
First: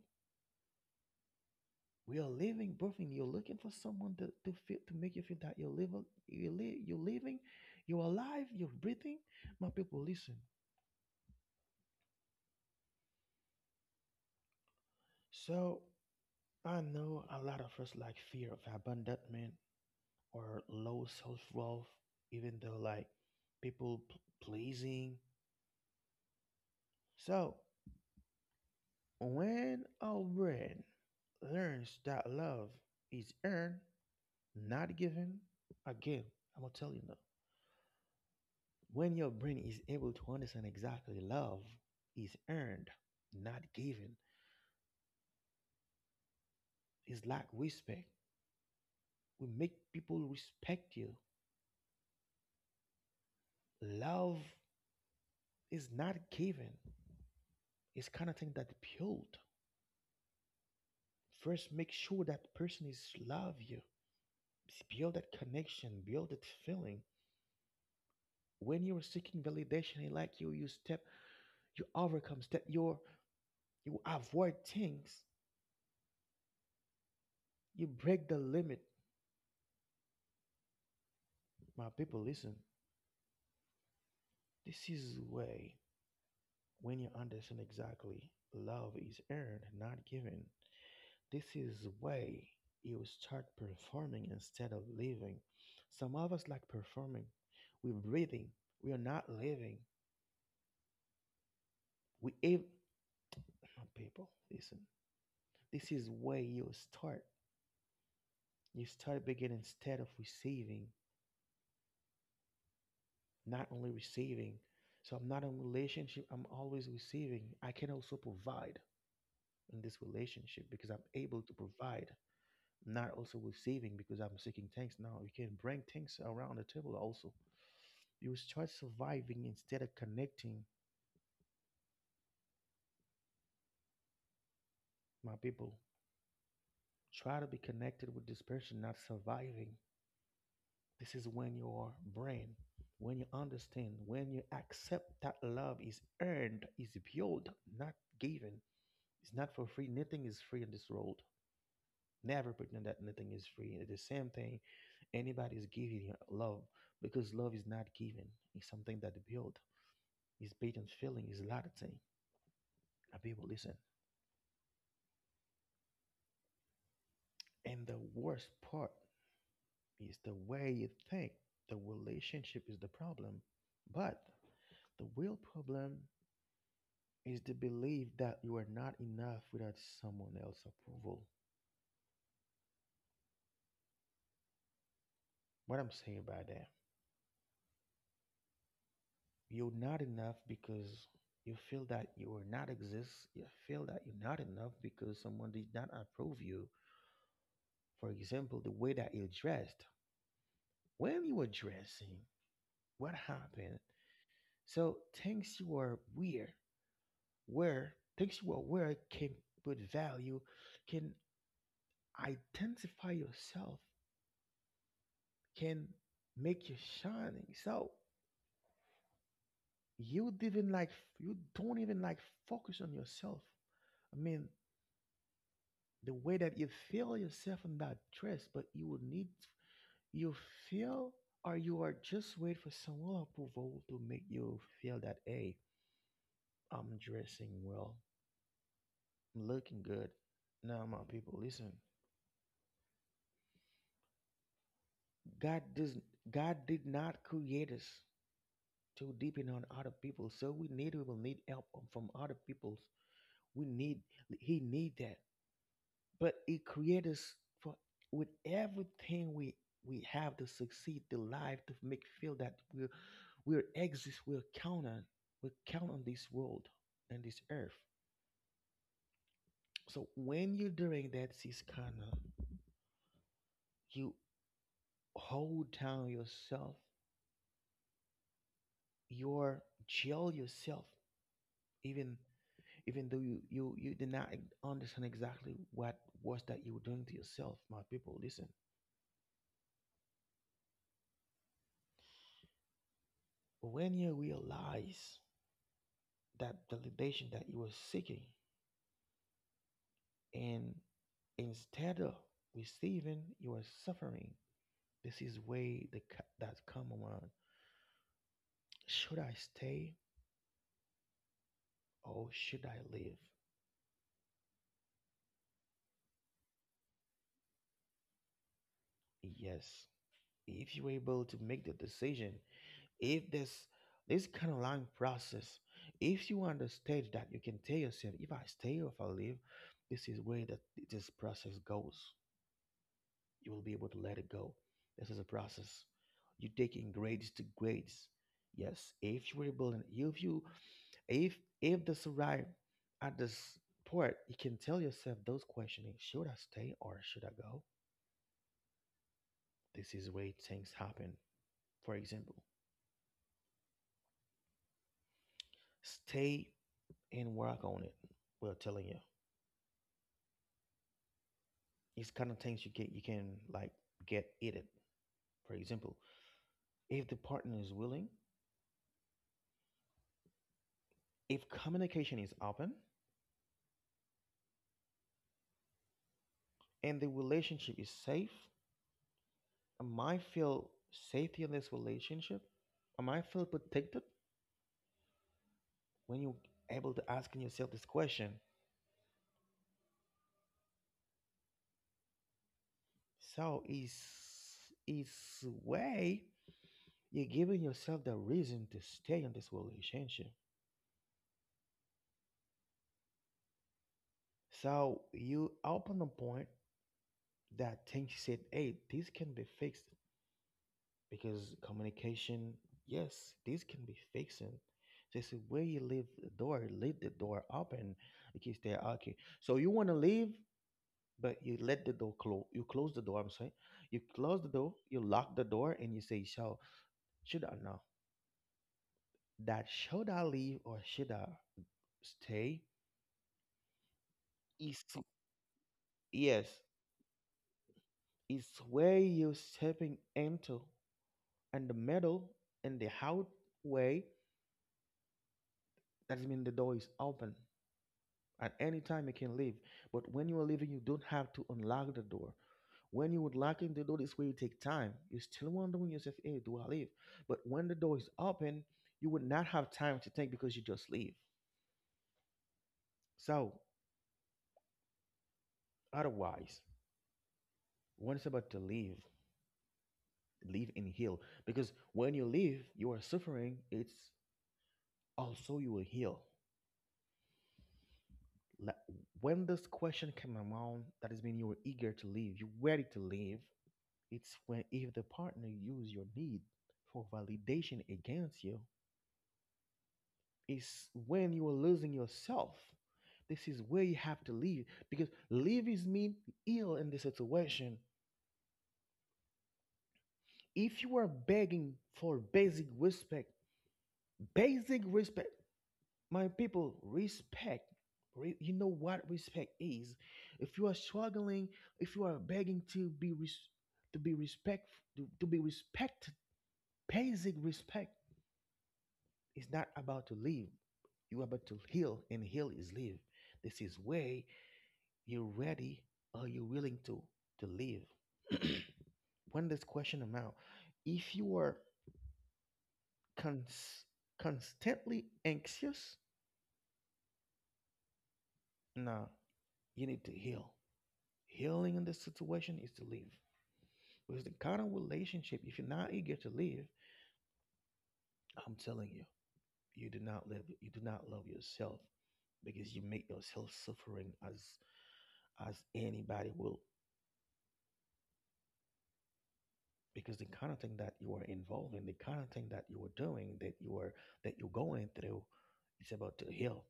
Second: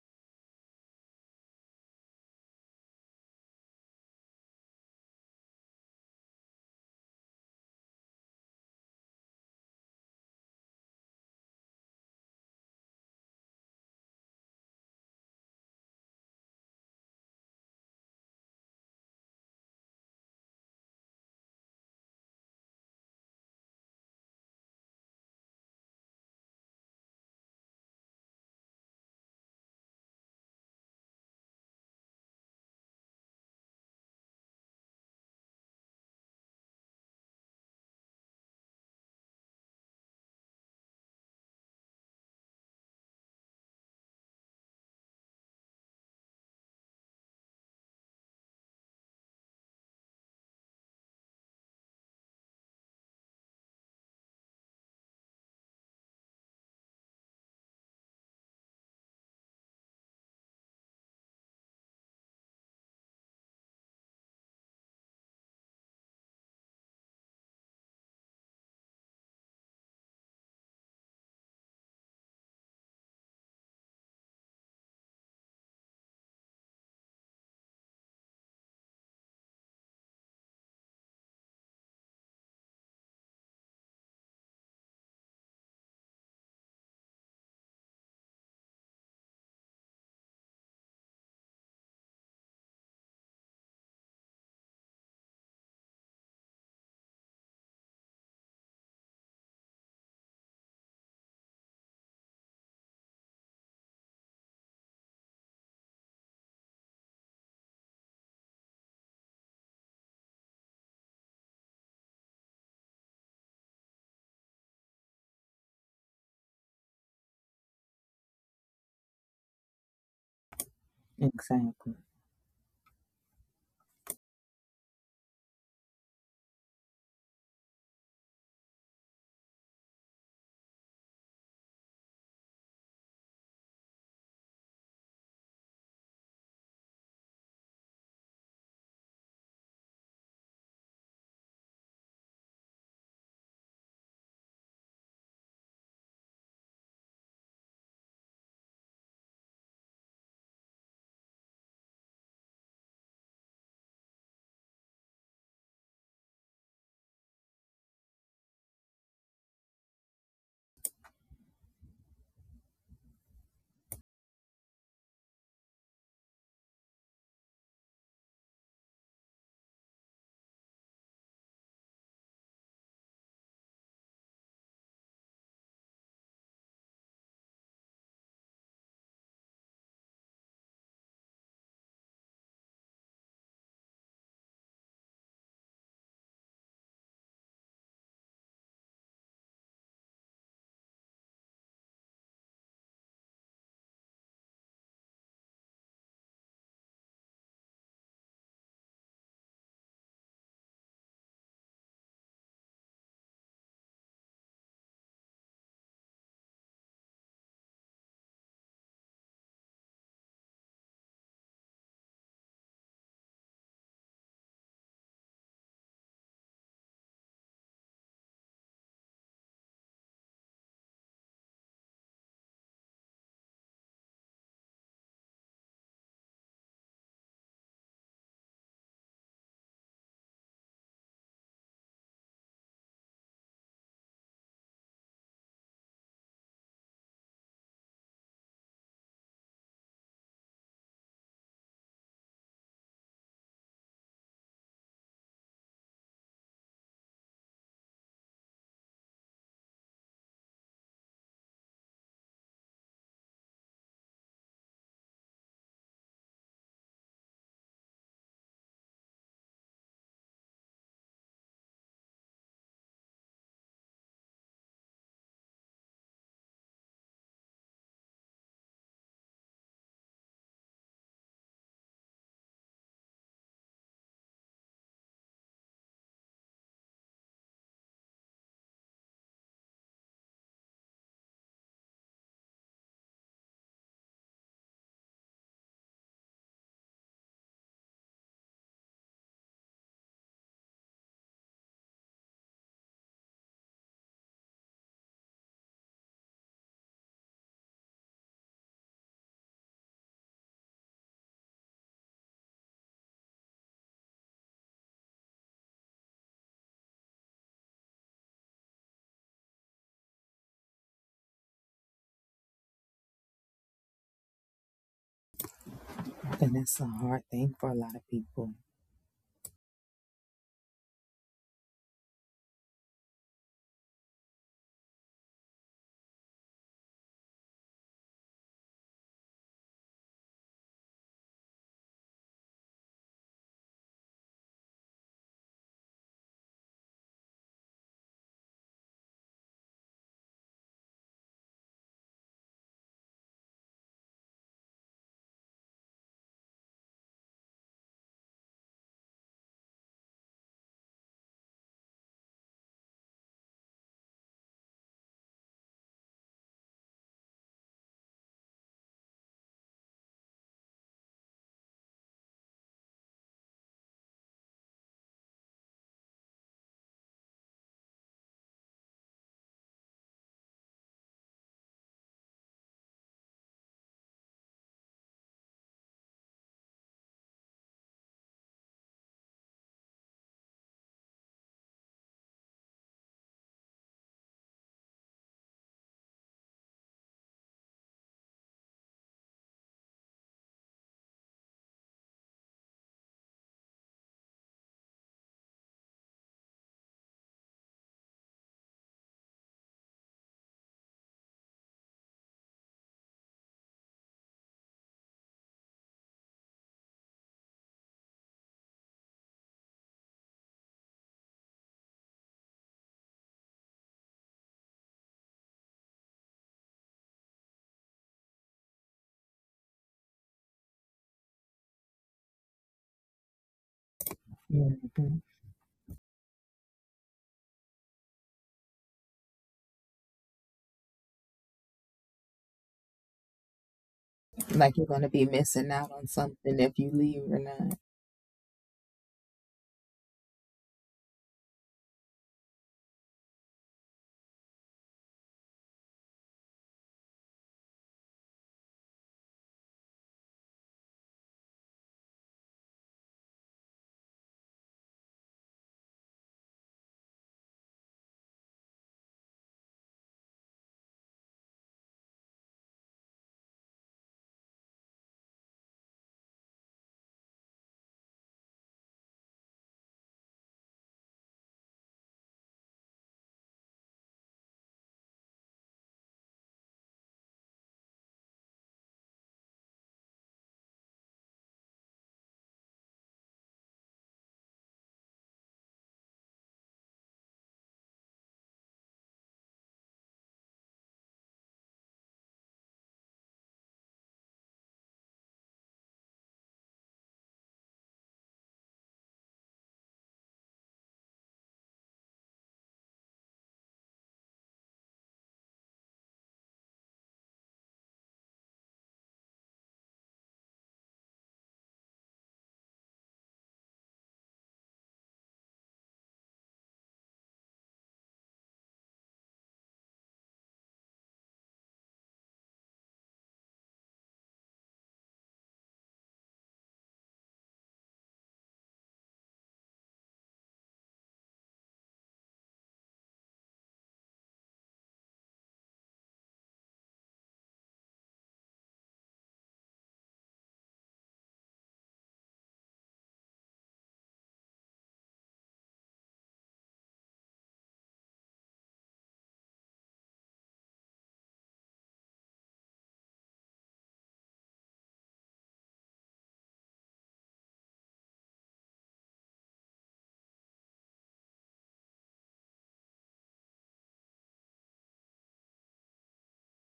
A: We are living breathing. You're looking for someone to feel to make you feel that you're living you live you're living, you're alive you're breathing. My people, listen. So I know a lot of us like fear of abandonment or low self-worth even though like people pleasing. So, when our brain learns that love is earned, not given, again, I'm gonna tell you now. When your brain is able to understand exactly love is earned, not given, it's like respect. We make people respect you. Love is not given. It's kind of thing that build. First, make sure that person is love you. Build that connection, build that feeling. When you are seeking validation in like you step you overcome step your you avoid things you break the limit. My people, listen. This is way when you understand exactly love is earned, not given, this is way you start performing instead of living. Some of us like performing, we're breathing, we are not living. We my people, listen. This is way you start beginning instead of receiving, not only receiving. So I'm not in a relationship, I'm always receiving. I can also provide in this relationship because I'm able to
B: Exactly.
A: provide, not also receiving because I'm seeking things. Now you can bring things around the table also. You start surviving instead of connecting, my people. Try to be connected with this person, not surviving. This is when your brain, when you understand, when you accept that love is earned, is built, not given. It's not for free. Nothing is free in this world. Never pretend that nothing is free. It is same thing. Anybody is giving you love because love is not given. It's something that built. It's based on feeling. It's a lot of things. People, listen. And the worst part is the way you think the relationship is the problem. But the real problem is the belief that you are not enough without someone else's approval. What I'm saying by that, you're not enough because you feel that you are not exist. You feel that you're not enough because someone did not approve you. For example, the way that you dressed. When you were dressing, what happened? So things you were weird, where things you were aware can put value, can identify yourself, can make you shining. So you didn't like you don't even like focus on yourself. I mean, the way that you feel yourself in that dress, but you will need, you feel, or you are just waiting for someone approval to make you feel that, hey, I'm dressing well, I'm looking good. Now, my people, listen. God doesn't, God did not create us to depend on other people, so we need, we will need help from other people. We need, He need that. But it created us for with everything we have to succeed the life to make feel that we exist. We count on this world and this earth. So when you're doing that, is kind of you hold down yourself, you jail yourself, even even though you did not understand exactly what was that you were doing to yourself, my people. Listen, when you realize that validation that you were seeking, and instead of receiving, you are suffering. This is way the that come around. Should I stay or should I leave?
B: And that's a hard thing for a lot of people.
A: Yes. If you're able to make the decision, if this kind of long process, if you understand that you can tell yourself, if I stay or if I leave, this is where that this process goes. You will be able to let it go. This is a process. You're taking grades to grades. Yes, if you're able and if you if this arrive at this port, you can tell yourself those questioning: should I stay or should I go? This is where things happen. For example, stay and work on it. We're telling you, it's kind of things you can like get it. For example, if the partner is willing, if communication is open, and the relationship is safe, I might feel safety in this relationship. I might feel protected when you're able to asking yourself this question. So it's way you're giving yourself the reason to stay in this relationship. So you open a point that thinks said, hey, this can be fixed because communication, yes, this can be fixing. Just the way you leave the door open. Okay, stay okay. So you want to leave, but you let the door close. You close the door. I'm sorry. You close the door.
B: Hmm.
A: You lock the door, and you say, "So should I know?" That should I leave or should I stay
B: Like
A: is
B: you're going to be missing out on
A: yes,
B: something if you leave or not.
A: it's where you're stepping into and the middle and the out way, that means the door is open. At any time you can leave. But when you are leaving, you don't have to unlock the door. When you would lock in the door, this way you take time. You're still wondering yourself, hey, do I leave? But when the door is open, you would not have time to think because you just leave. So otherwise, when it's about to leave, live and heal, because when you live you are suffering, it's also you will heal. Like, when this question came around, that has been you were eager to live, you ready to live. It's when if the partner use your need for validation against you is when you are losing yourself. This is where you have to live, because live is mean ill in this situation. If you are begging for basic respect, basic respect, my people, respect, you know what respect is. If you are struggling, if you are begging to be to be respect, to be respected, basic respect is not about to live. You are about to heal, and heal is live. This is way. You're ready. Are you willing to live? When this question amount, if you are cons- constantly anxious, nah, you need to heal. Healing in this situation is to leave. Because the kind of relationship, if you're not eager to leave, I'm telling you, you do not live. You do not love yourself, because you make yourself suffering as anybody will. Because the kind of thing that you are involved in, the kind of thing that you are doing, that you are that you're going through, it's about to heal.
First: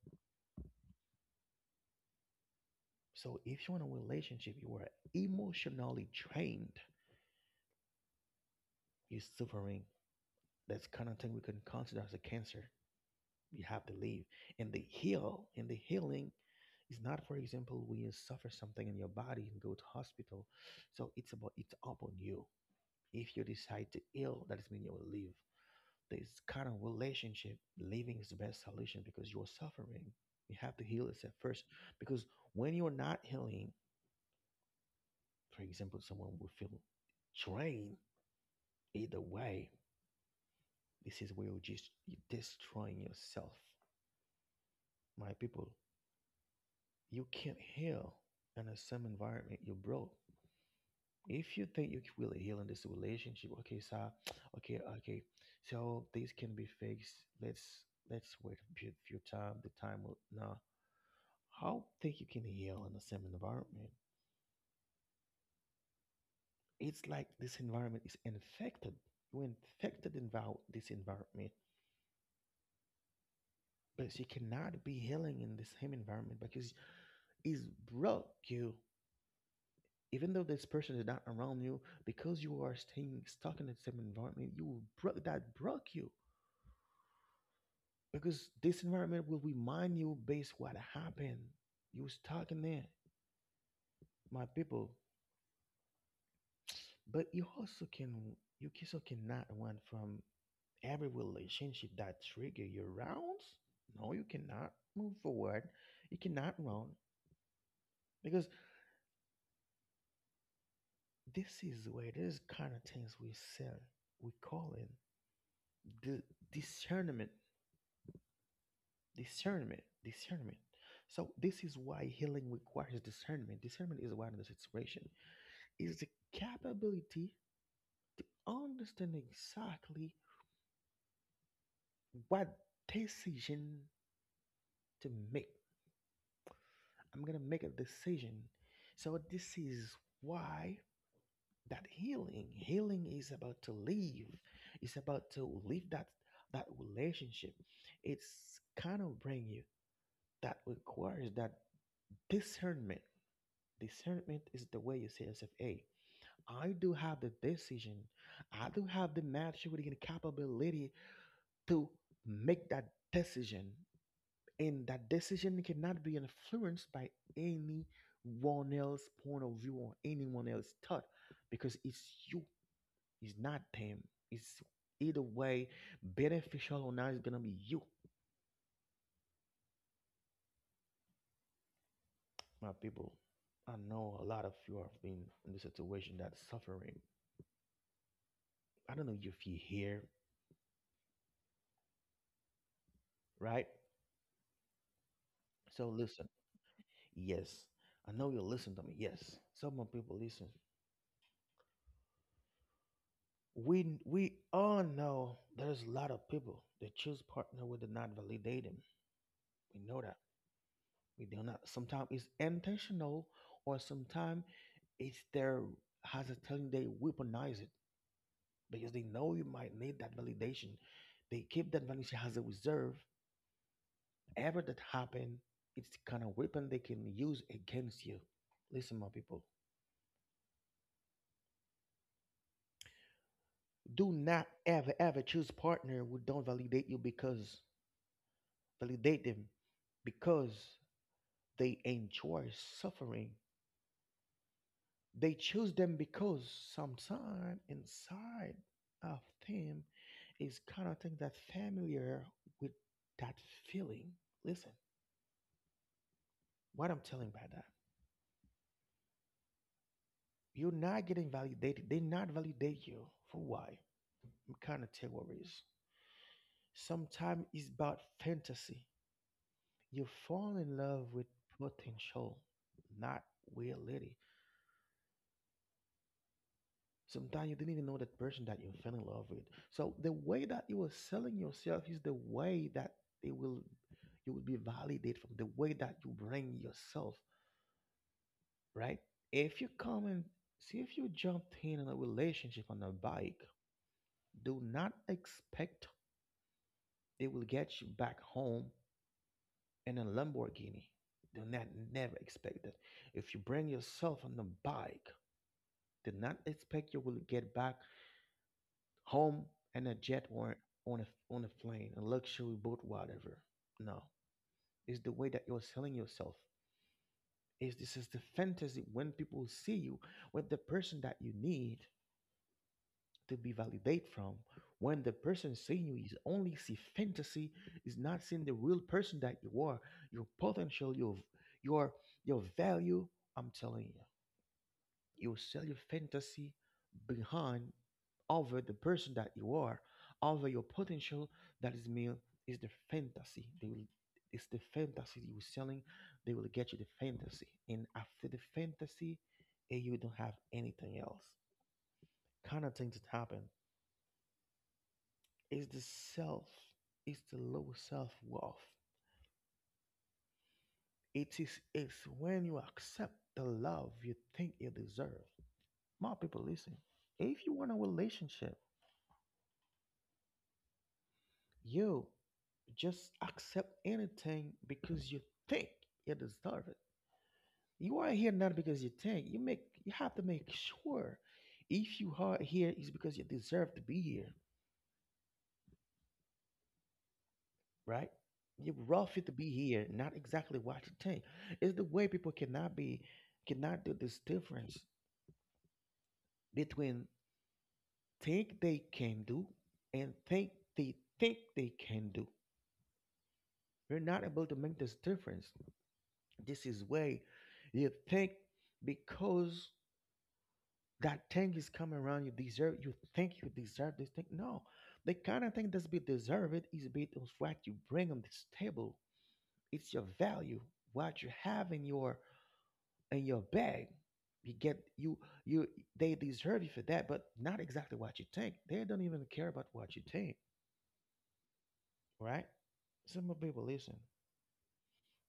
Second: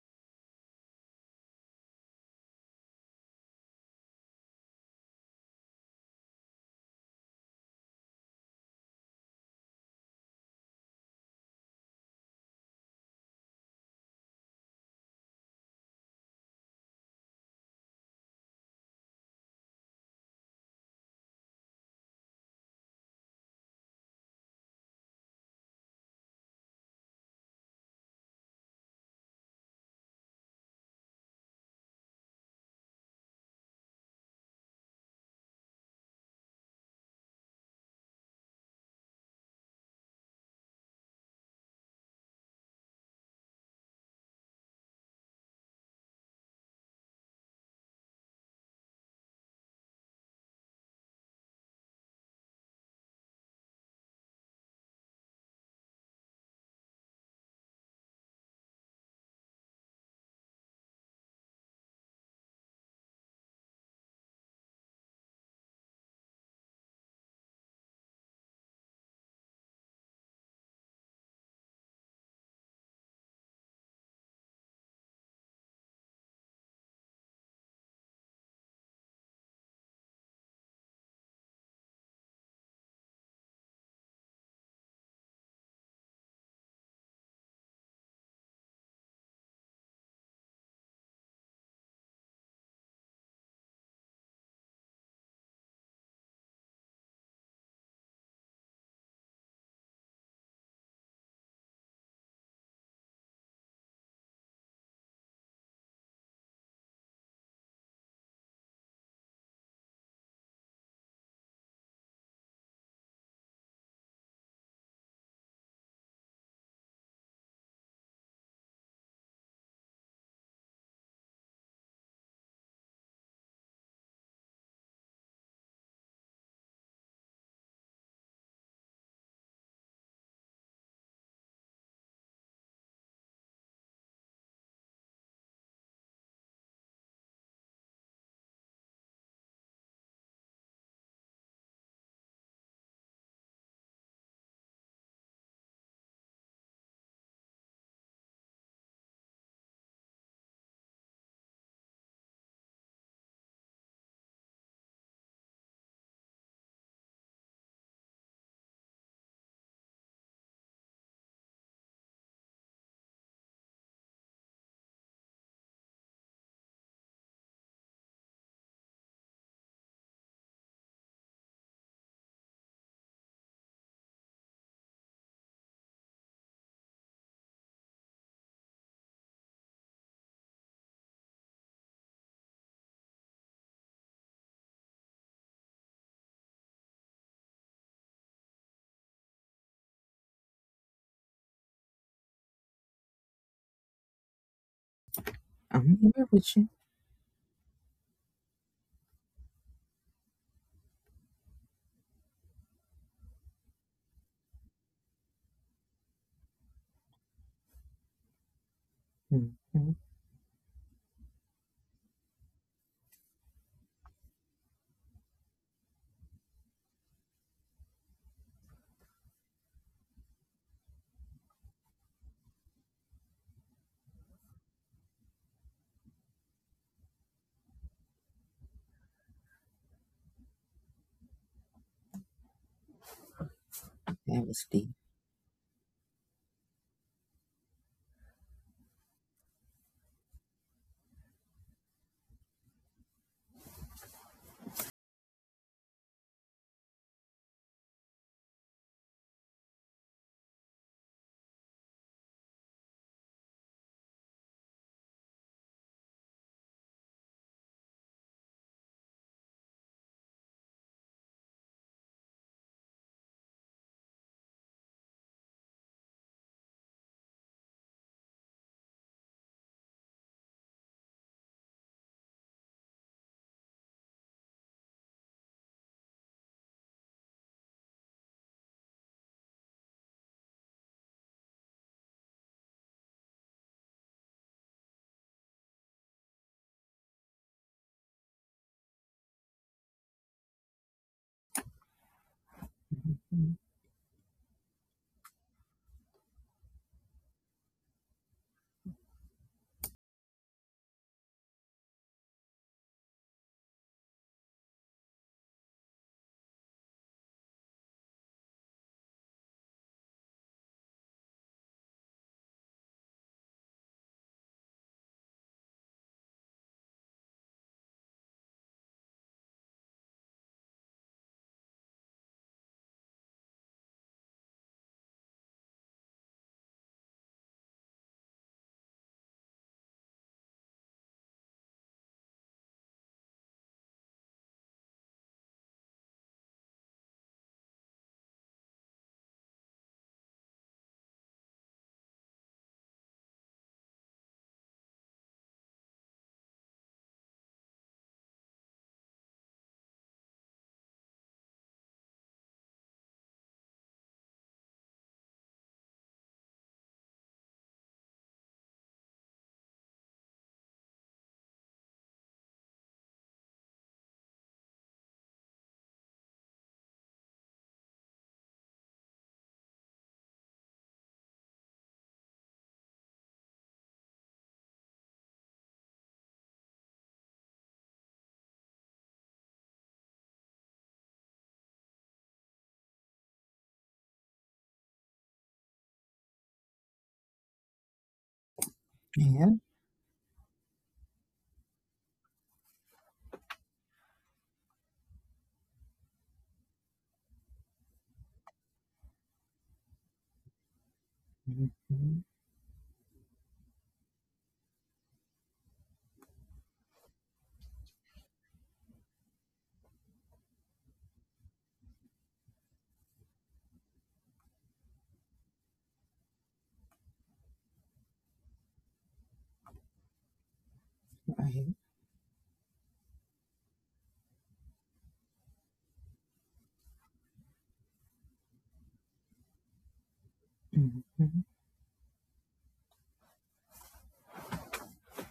A: So if you're in a relationship, you are emotionally drained, you're suffering. That's kind of thing we can consider as a cancer. You have to leave, and the heal and the healing is not, for example, when you suffer something in your body and go to hospital. So it's about, it's up on you. If you decide to heal, that means you will leave this kind of relationship. Leaving is the best solution because you're suffering. You have to heal yourself first, because when you're not healing, for example, someone will feel drained either way. This is where you're just, you're destroying yourself, my people. You can't heal in the same environment you broke. If you think you can really heal in this relationship, okay, sir, okay, okay, so this can be fixed. Let's let's wait a few time. The time will now. How think you can heal in the same environment? It's like this environment is infected. You infected in this environment, but you cannot be healing in the same environment because it's broke you. Even though this person is not around you, because you are staying stuck in the same environment, you will broke that broke you. Because this environment will remind you based what happened. You stuck in there, my people. But you also cannot run from every relationship that trigger your rounds. No, you cannot move forward. You cannot run, because this is where this kind of things we sell. We call it the discernment. Discernment. So this is why healing requires discernment. Discernment is one of the situation, is the capability understanding exactly what decision to make. I'm gonna make a decision. So this is why that healing is about to leave. It's about to leave that relationship. It's kind of bring you, that requires that discernment. Discernment is the way you say yourself: a I do have the decision. I do have the maturity and capability to make that decision. And that decision cannot be influenced by anyone else's point of view or anyone else's thought, because it's you, it's not them. It's, either way, beneficial or not, it's going to be you, my people. I know a lot of you have been in the situation that's suffering. I don't know if you hear, right? So
B: I'm here
A: listen,
B: with you.
A: yes. I know you listen to me. Yes. Some of people listen. We all know there's a lot of people that choose partner when they not validate them. We
B: Hmm.
A: know that. We do not, sometimes it's intentional, or sometimes it's their has a telling, they weaponize it, because they know you might need that validation. They keep that validation as a reserve. Ever that happen, it's the kind of weapon they can use against you. Listen, my people. Do not
B: That was deep.
A: ever, ever choose partner who don't validate you, because validate them, because they enjoy suffering. They choose them because sometime inside of them is kind of thing that familiar with that feeling. Listen, what I'm telling by that, you're not getting validated. They not validate you for why? I'm kind of tell what it is. Sometimes it's about fantasy. You fall in love with potential, not reality. Sometimes you didn't even know that person that you fell in love with. So the way that you are selling yourself is the way that they will you will be validated from the way that you bring yourself, right? If you come and see, if you jumped in on a relationship on a bike,
B: Mhm.
A: do not expect they will get you back home in a Lamborghini. Do not, never expect that. If you bring yourself on the bike, do not expect you will get back home in a jet, or on a plane, a luxury boat, whatever. No, it's the way that you're selling yourself. Is this is the fantasy when people see you with the person that you need to be validate from. When the person seeing you is only see fantasy, is not seeing the real person that you are, your potential, your your value. I'm telling you, you sell your fantasy behind, over the person that you are, over your potential. That is meal, is the fantasy. They will it's the fantasy you were selling. They will get you the fantasy, and after the fantasy, eh, you don't have anything else. Kind of things that happen is the self. It's the low self worth. It's when you accept the love you think you deserve. My people, listen. If you want a relationship, you just accept anything, because you think you deserve it. You are here not because you think. You have to make sure if you are here is because you deserve to be here, right? You're rough it to
B: Yeah.
A: be here, not exactly what you think. It's the way people cannot be, cannot do this difference between think they can do and think they can
B: Hmm.
A: do. You're not able to make this difference. This is way you think, because that thing is coming around, you deserve, you think you deserve this thing. No, the kind of thing that's be deserved is be of what you bring on this table. It's your value, what you have
B: Right.
A: in your bag. you get you you they deserve you for that, but not exactly what you think. They don't even care about what you think,
B: Hmm.
A: right? Some of people listen.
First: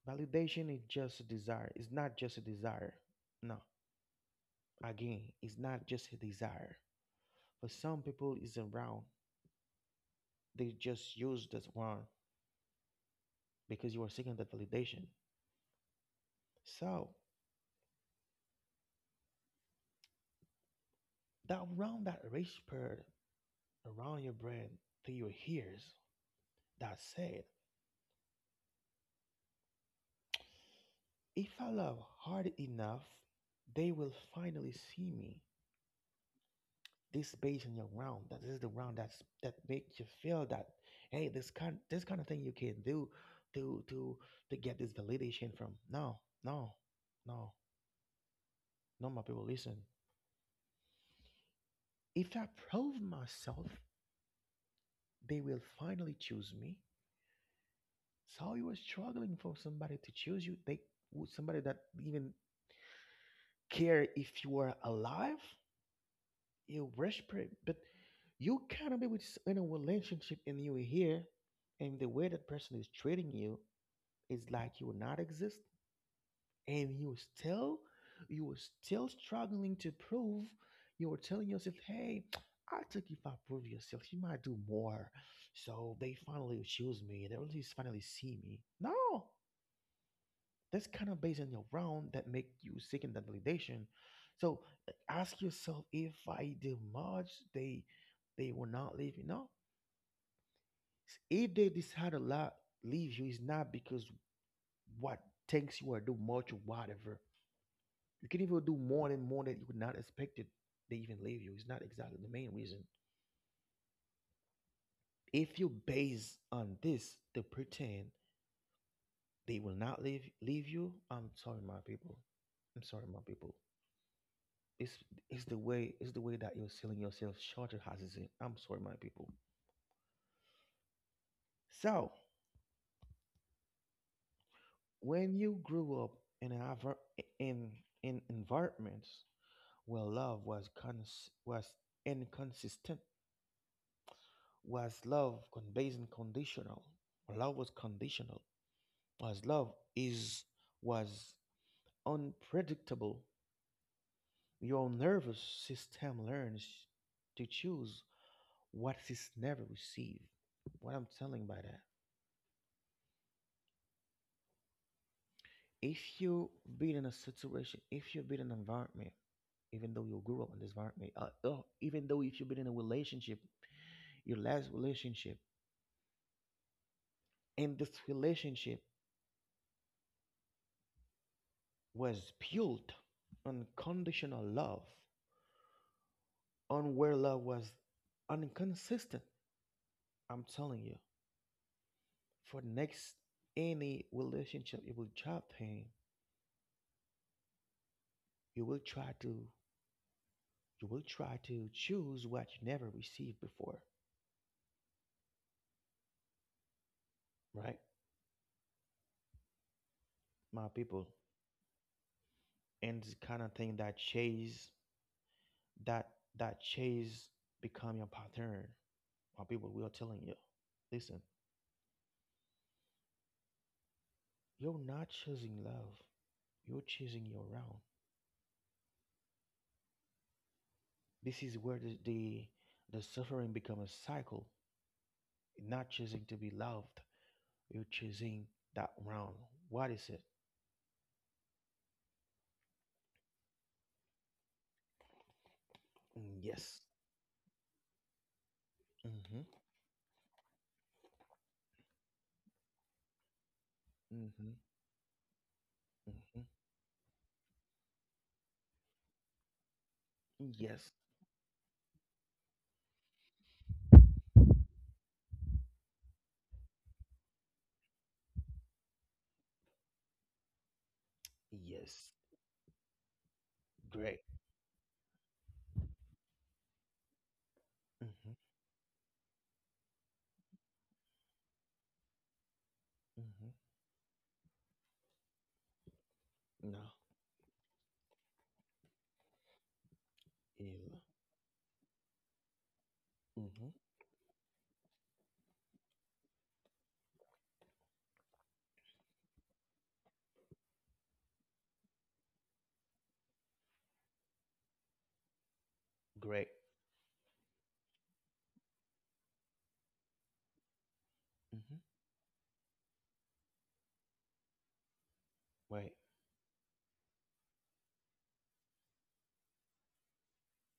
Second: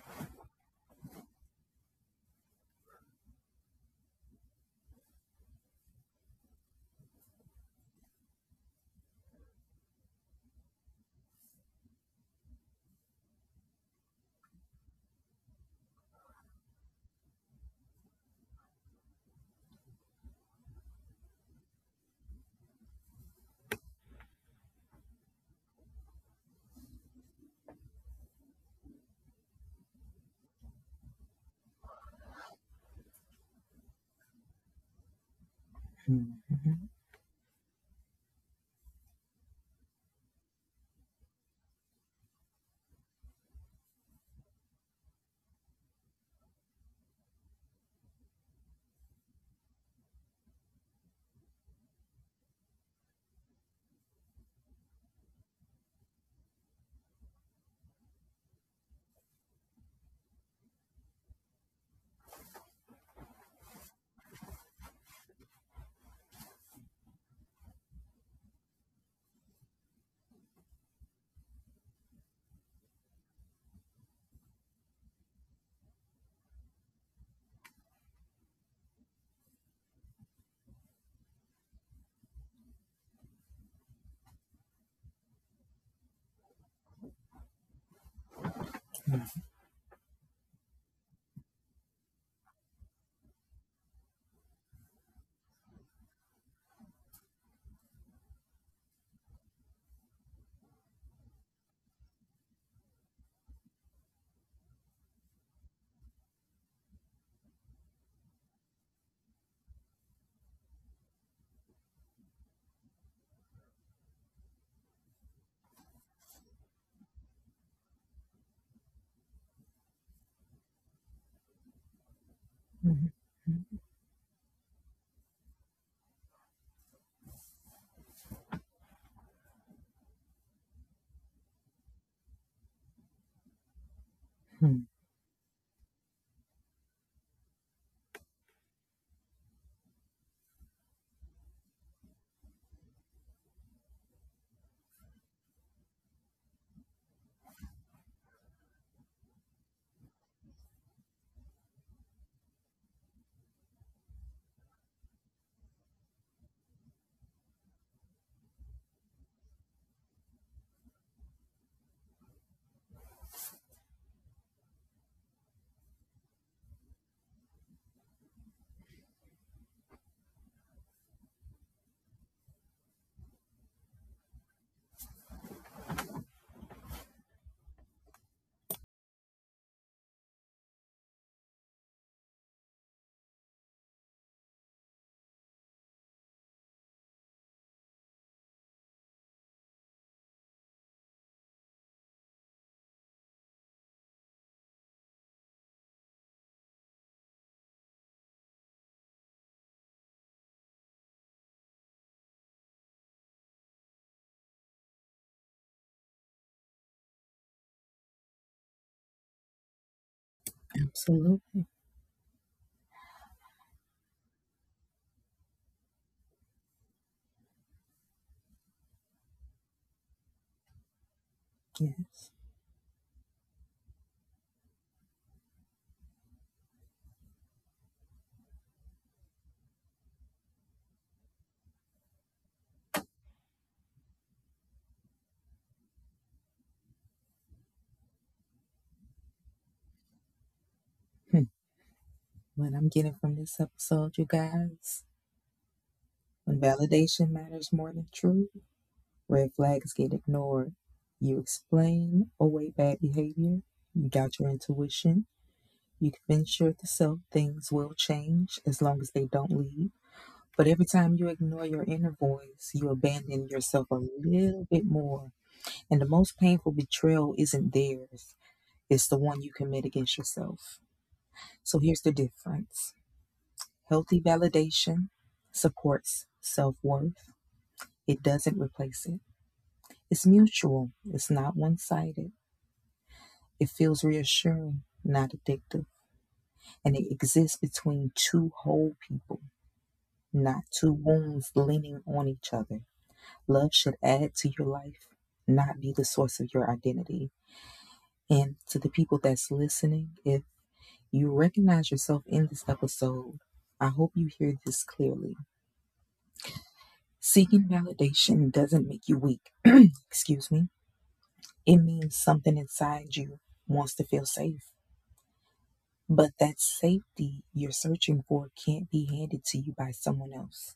A: Validation is just a desire, it's not just a desire, no, again, it's not just a desire. For some people, it's around. They just used this one because you are seeking that validation. So that round, that rich bird around your brain to your ears that said, if I love hard enough, they will finally see me.
B: Hmm.
A: This based on your round, that this is the round that's that makes you feel that, hey, this kind, this kind of thing you can do to to get this validation from. No, no, no, no, my people, listen. If I prove myself, they will finally choose me. So you were struggling for somebody to choose you. They, somebody that even care if you are alive. You respect, but you cannot be with in a relationship and you here, and the way that person is treating you is like you will not exist, and you still, you are still struggling to prove. You are telling yourself, "Hey, I think if I prove yourself, you might do more." So they finally choose me. They really finally see me. No. That's kind of based on your round that make you seeking that validation. So ask yourself, if I did much, they will not leave you. No, if they decide a lot leave you, it's not because what thinks you are do much or whatever. You can even do more than more that you would not expected. They even leave you. It's not exactly the main reason. If you base on this to pretend they will not leave you, I'm sorry, my people. I'm sorry,
B: Hmm.
A: my people. It's it's the way, it's the way that you're selling yourself short of houses. I'm sorry, my people. So when you grew up in in in environments where love was was inconsistent, was love based and conditional, where love was conditional, was love is was unpredictable. Your nervous system learns to choose what it's never received. What I'm telling by that: if you been in a situation, if you've been in an environment, even though you grew up in this environment, oh, even though if you've been in a relationship, your last relationship, and this relationship was built on conditional love, on where love was inconsistent, I'm telling you, for next any relationship you will drop in, you will try to you will try to choose what you never received before, right, my people?
B: Absolutely.
A: And this kind of thing that chase that that chase become your pattern, or people will telling you, listen,
B: Yes.
A: you're not choosing love, you're choosing your own. This is where the suffering becomes a cycle. You're not choosing to be loved, you're choosing that round. What is it?
B: Hmm. What I'm getting from this episode, you guys,
A: Mm,
B: when
A: yes.
B: validation matters more than truth.
A: Mm-hmm.
B: Red flags get ignored. You explain away bad behavior. You doubt your
A: Mm-hmm.
B: intuition. You
A: Mm-hmm.
B: convince yourself things will change as long as they don't leave. But every
A: Yes.
B: time you ignore your inner voice, you abandon yourself a little bit more. And the most painful betrayal isn't theirs, it's the one you commit against yourself. So here's
A: Yes.
B: the difference:
A: Great.
B: healthy validation supports self worth, it
A: Mm-hmm.
B: doesn't replace it. It's mutual, it's not one sided.
A: Mm-hmm.
B: It feels reassuring, not addictive,
A: No.
B: and it exists between two whole people, not two
A: Ill.
B: wounds leaning on each other.
A: Mm-hmm.
B: Love should add to your life, not be the source of your identity. And to the people that's listening, if you recognize yourself in this episode, I hope you hear this clearly.
A: Great.
B: Seeking validation doesn't make you weak, excuse me.
A: Mm-hmm.
B: It means something inside you wants to feel safe.
A: Wait.
B: But that safety you're searching for can't be handed to you by someone else.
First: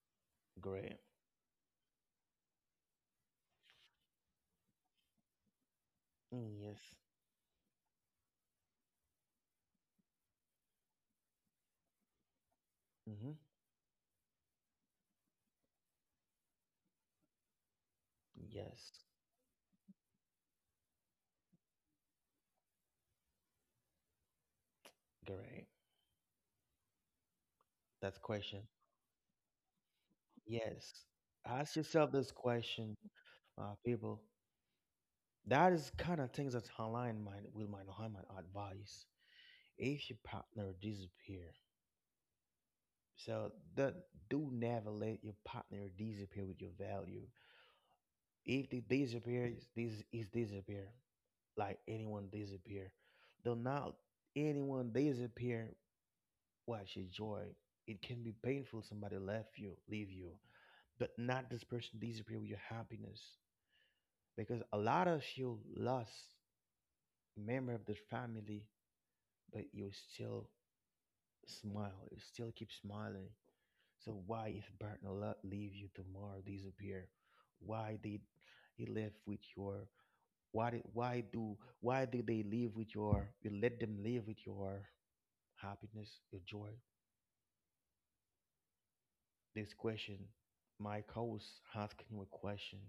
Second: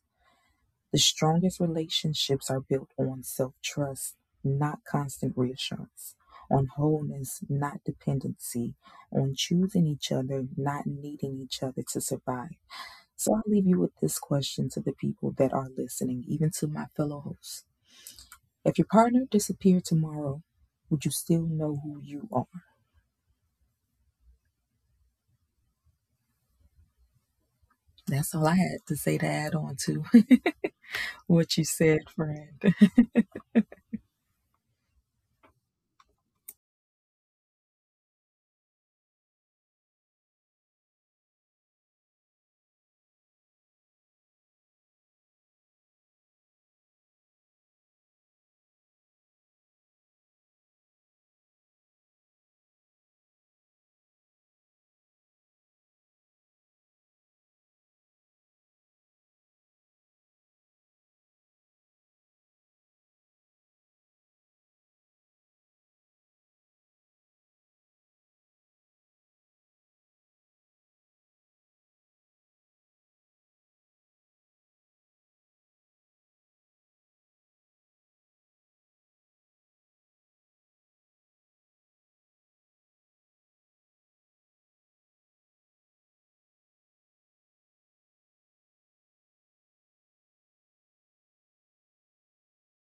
A: Great.
B: The strongest relationships are built on self trust, not constant reassurance,
A: Mm,
B: on
A: yes.
B: wholeness, not dependency, on choosing each other, not needing each other to survive. So
A: Hmm.
B: I'll leave you with this question to the people that are listening, even to my fellow hosts. If your
A: Yes.
B: partner disappeared tomorrow, would you still know who you are?
A: Great. That's
B: That's all I
A: question.
B: had to say to add on to
A: Yes.
B: what you
A: Ask
B: said,
A: yourself this
B: friend.
A: question, people. That is kind of things that align my with my Muhammad advice. If your partner disappear, so that do never let your partner disappear with your value. If they disappear, this is disappear. Like anyone disappear, do not anyone disappear watch your joy. It can be painful somebody left you, leave you, but not this person disappear with your happiness. Because a lot of you lost a member of the family, but you still smile, you still keep smiling. So why if partner leave you tomorrow, disappear? Why did he left with your, why do they live with your, you let them live with your happiness, your joy? This question, my host asking you a question,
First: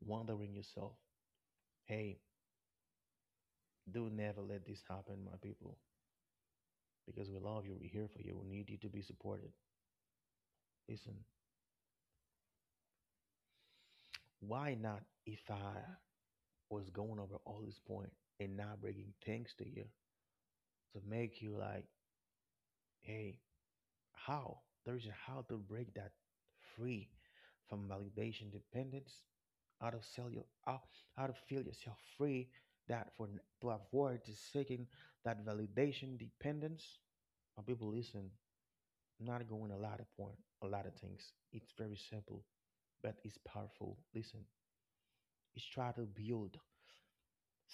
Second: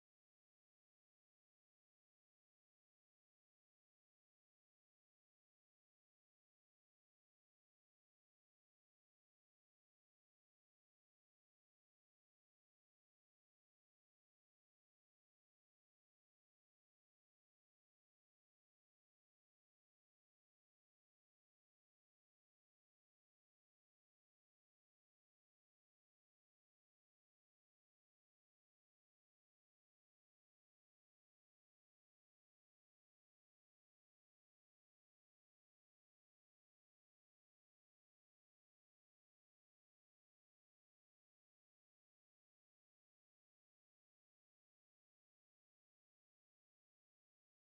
A: wondering yourself, hey, do never let this happen, my people, because we love you, we're here for you, we need you to be supported. Listen, why not if I was going over all this point and not bringing things to you to make you like, hey, how? There's a how to break that free from validation dependence, how to sell you how to feel yourself free, that for to avoid is seeking that validation dependence. But people, listen, I'm not going a lot of point, a lot of things, it's very simple but it's powerful. Listen, it's try to build,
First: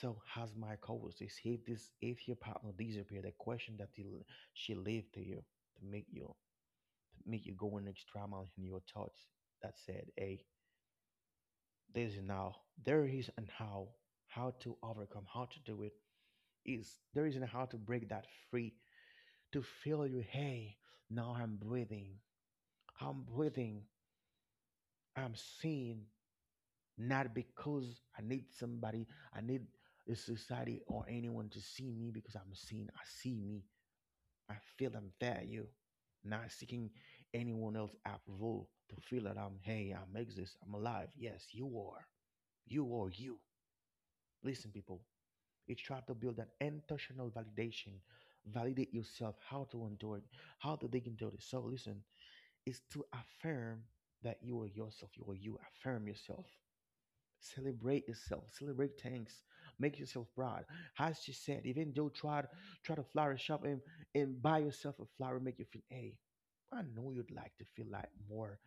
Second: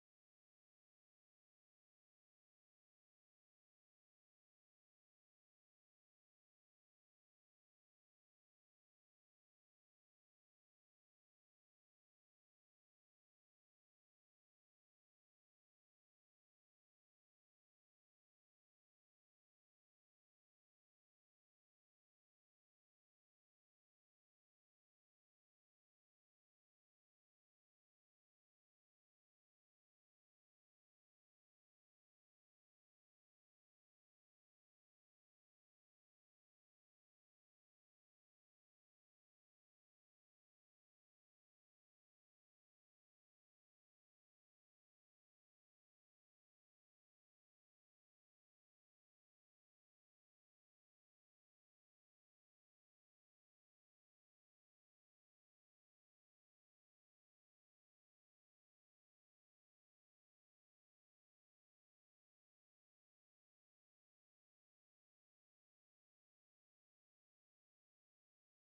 A: so has my co-host is, if your partner disappear, the question that he, she leave to you to make you to make you go an extra mile in your thoughts, that said, hey, this now there is and how to overcome, how to do it, is there is and how to break that free, to feel you, hey, now I'm breathing, I'm seeing, not because I need somebody, I need a society or anyone to see me, because I'm seen, I see me, I feel I'm value, not seeking anyone else approval to feel that I'm, hey, I'm exist, I'm alive. Yes, you are, you are you. Listen, people, it's trying to build an international validation, validate yourself, how to endure it, how to dig into this. So listen, it's to affirm that you are yourself, you are you. Affirm yourself. Celebrate yourself. Celebrate things. Make yourself proud. As she said, even though try to flourish up, and buy yourself a flower, make you feel, hey, I know you'd like to feel like more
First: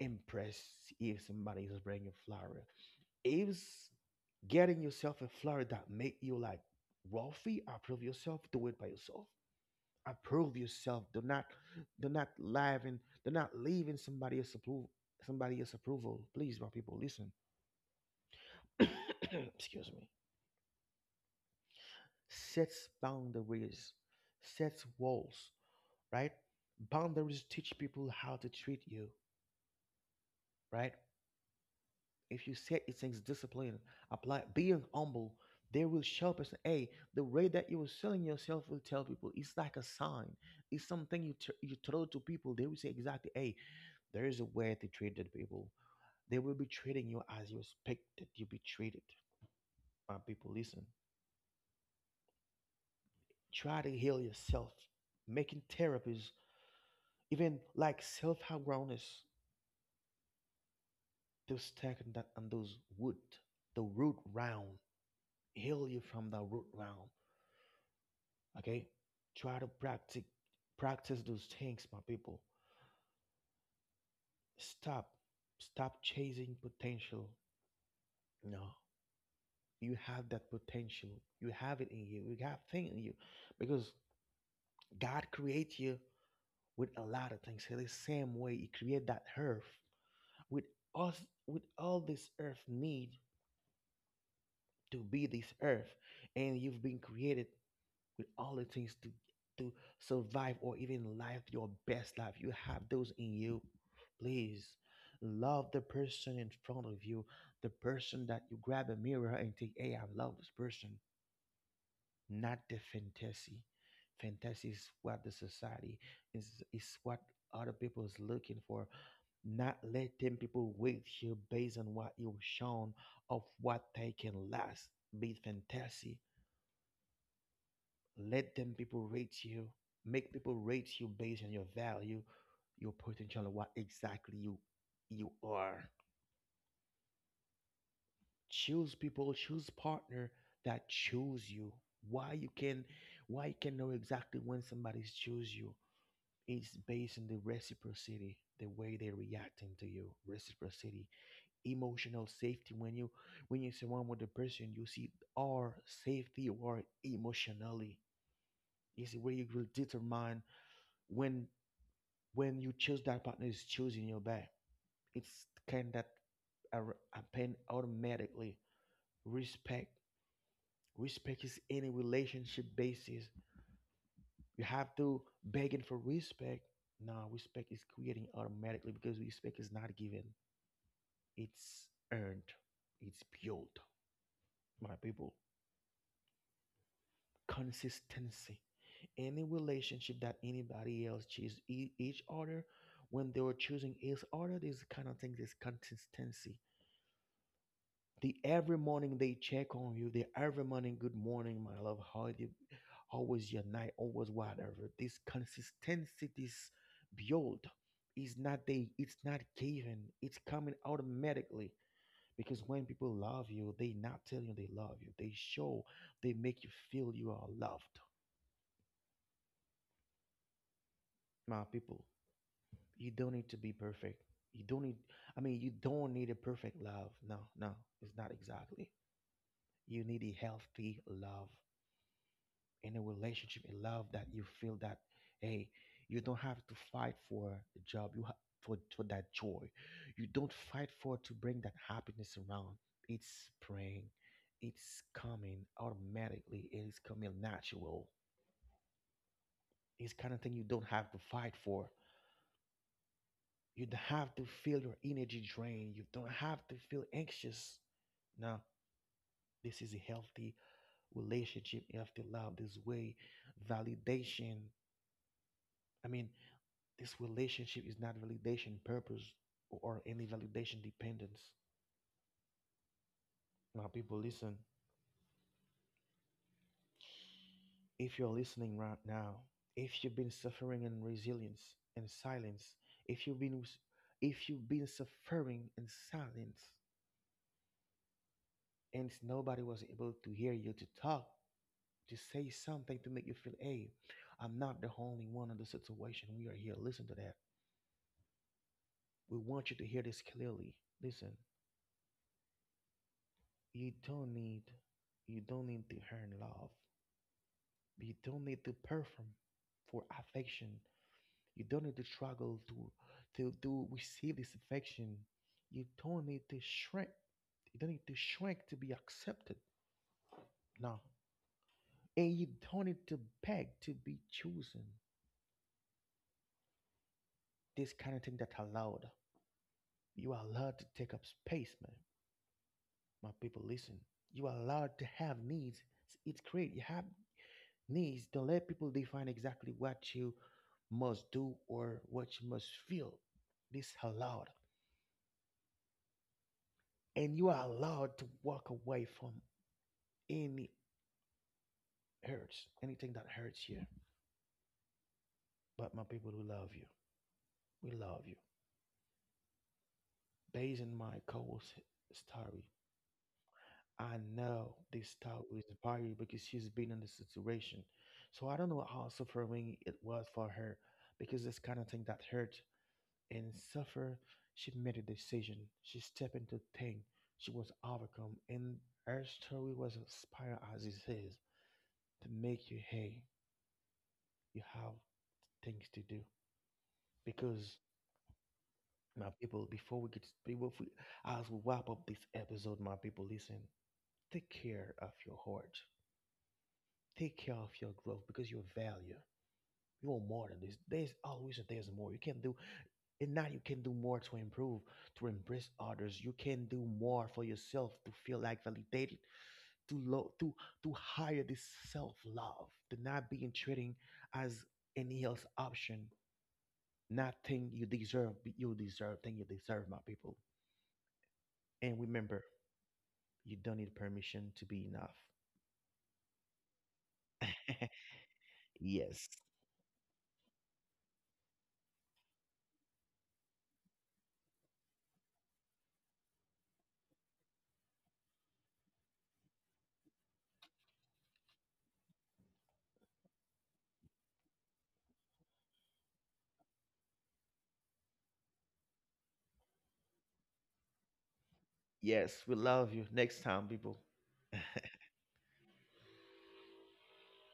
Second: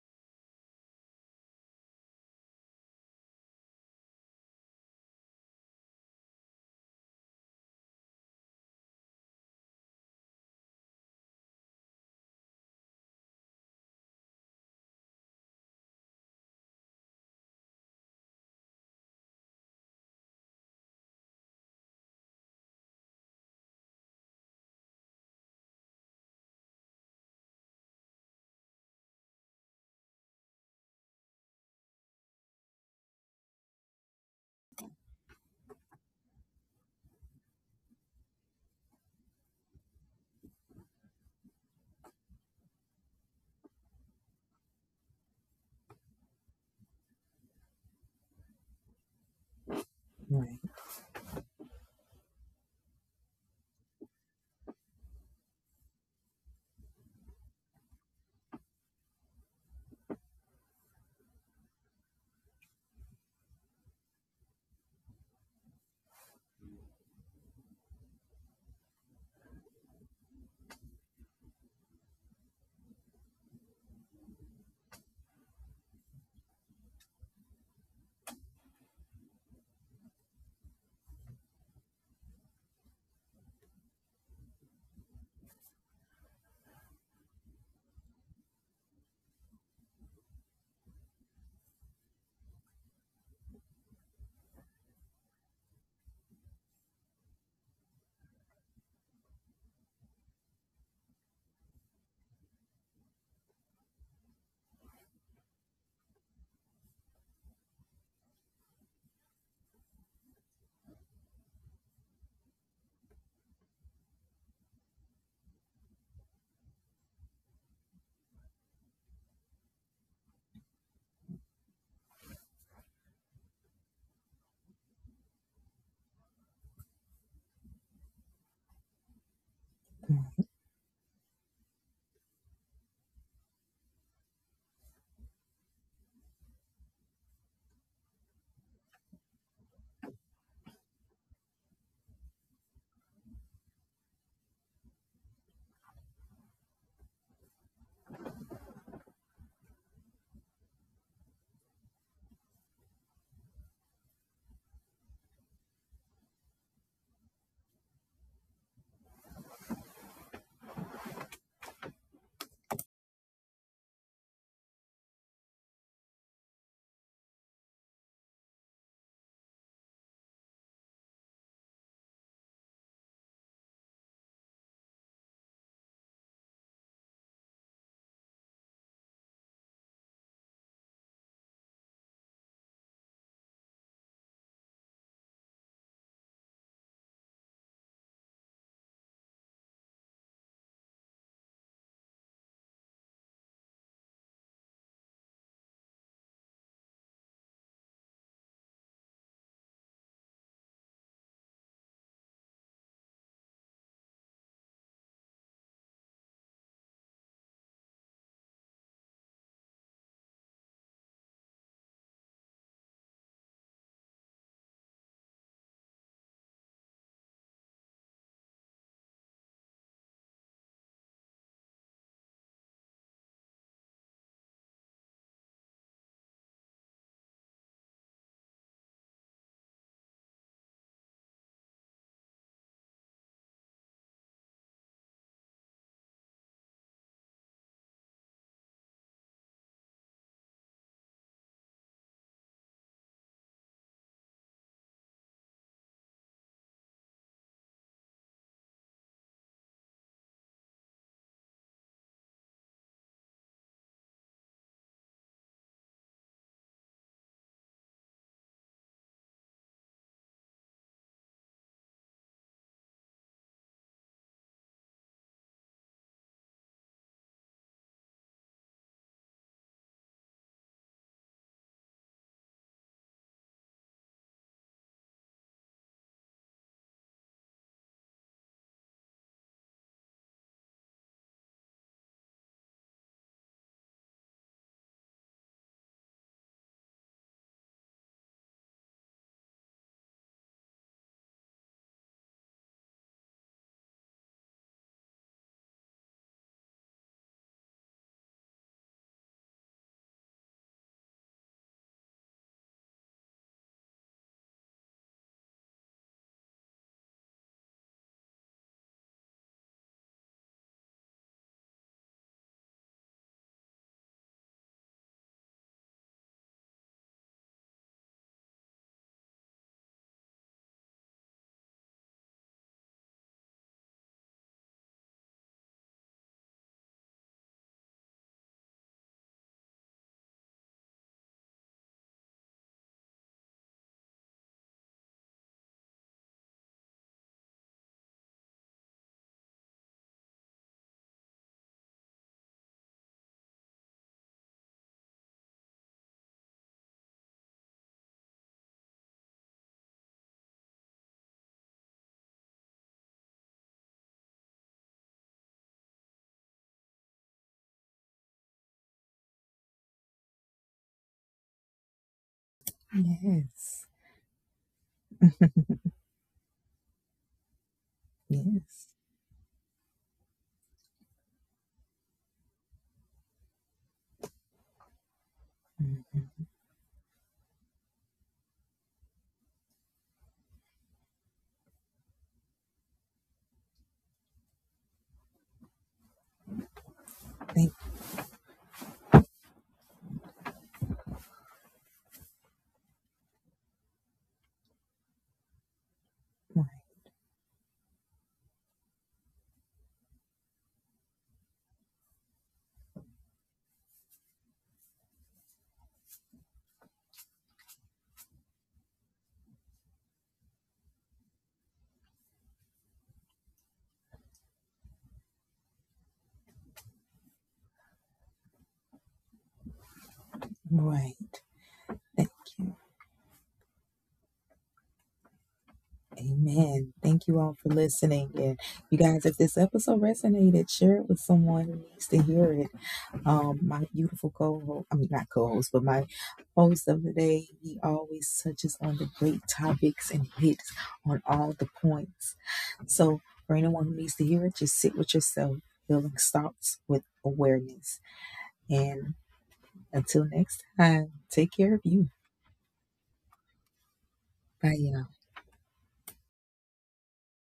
A: impressed if somebody is bringing a flower, it was getting yourself a flower that make you like Rolfie, approve yourself, do it by yourself. Approve yourself. Do not live in somebody else's approval. Please, my people, listen. Excuse me. Sets boundaries, sets walls, right? Boundaries teach people how to treat you, right? If you set your things discipline, apply being humble, they will show up and say, hey, the way that you are selling yourself will tell people. It's like a sign. It's something you throw to people. They will say exactly, hey, there is a way to treat the people. They will be treating you as you expect that you be treated. My people,
B: Right.
A: listen. Try to heal yourself. Making therapies, even like self-awareness, to stack on that, on those wood, the root round. Heal you from the root round. Okay, try to practice those things, my people. Stop, stop chasing potential. No, you have that potential. You have it in you. You have thing in you, because God created you with a lot of things. In the same way, He created that earth with us, with all this earth need to be this earth, and you've been created with all the things to survive or even live your best life. You have those in you. Please love the person in front of you, the person that you grab a mirror and think, "Hey, I love this person," not the fantasy. Fantasy is what the society is what other people is looking for. Not letting people wait you based on what you've shown of what they can last. Be fantasy. Let them people rate you. Make
B: Right.
A: people rate you based on your value, your potential, and what exactly you are. Choose people, choose partner that choose you. Why you can why you can know exactly when somebody's choose you. It's based on the reciprocity, the way they're reacting to you. Reciprocity, emotional safety. When you surround with the person, you see our safety or emotionally, is where you will determine when when you choose that partner is choosing your back. It's kind that are happen automatically. Respect. Respect is any relationship basis. You have to begging for respect. No, respect is creating automatically, because respect is not given, it's earned, it's built. My people, consistency. Any relationship that anybody else choose each other, when they were choosing each other, these kind of things is consistency. The every morning they check on you, the every morning, good morning my love, how was your night, always whatever. This consistency, this build is not they, it's not given, it's coming automatically, because when people love you, they not tell you they love you, they show, they make you feel you are loved. My people, you don't need to be perfect, you don't need I mean you don't need a perfect love. No, no, it's not exactly. You need a healthy love in a relationship, in love that you feel that, hey, you don't have to fight for a job you have for that joy, you don't fight for, to bring that happiness around, it's praying, it's coming automatically, it is coming natural. It's kind of thing you don't have to fight for, you don't have to feel your energy drain, you don't have to feel anxious. Now, this is a healthy relationship, healthy love, this way. Validation, I mean, this relationship is not validation purpose or any validation dependence. Now, people, listen. If you're listening right now, if you've been suffering in resilience and silence, if you've been if you've been suffering in silence, and nobody was able to hear you to talk, to say something to make you feel, hey, I'm not the only one in the situation. We are here. Listen to that. We want you to hear this clearly. Listen, you don't need you don't need to earn love. But you don't need to perform for affection. You don't need to struggle to receive this affection. You don't need to shrink. You don't need to shrink to be accepted. No. And you don't need to beg to be chosen. This kind of thing that allowed. You are allowed to take up space, man. My people, listen. You are allowed to have needs. It's great. You have needs. Don't let people define exactly what you must do or what you must feel. This allowed. And you are allowed to walk away from any hurts, anything that hurts you. But my people, we love you, we love you. Based on my co-host story,
B: Yes.
A: I know this story is inspiring because she's been in this situation. So I don't know
B: Yes.
A: how suffering it was for her because this kind of thing that hurt and suffer, she made a decision. She
B: Mm.
A: stepped into thing. She was overcome, and her story was inspired as it is to make you, hey, you have things to do.
B: Thank
A: Because my people, before we get people, if we, as we wrap up this episode, my people, listen. Take care of your heart.
B: right.
A: Take care of your growth because your value. You want more than this. There's always a there's more. You can do, and now you can do more to improve, to embrace others. You can do more for yourself to feel like validated, to low to hire this self-love, to not being treating as any else option, nothing you deserve, but you deserve, thing you deserve, my people.
B: Right.
A: And
B: Thank
A: remember,
B: you.
A: you don't need permission to be enough.
B: Amen. Thank you all for listening. And you guys,
A: Yes.
B: if this episode resonated, share it with someone who needs to hear it. My beautiful co-host, I mean not co-host, but my host of the day, he always touches on the great topics and hits on all the points. So for anyone who needs to hear it, just sit with yourself. Building starts with awareness. And until next time, take care of you.
A: Yes, we love you. Next time, people.
B: Bye, y'all.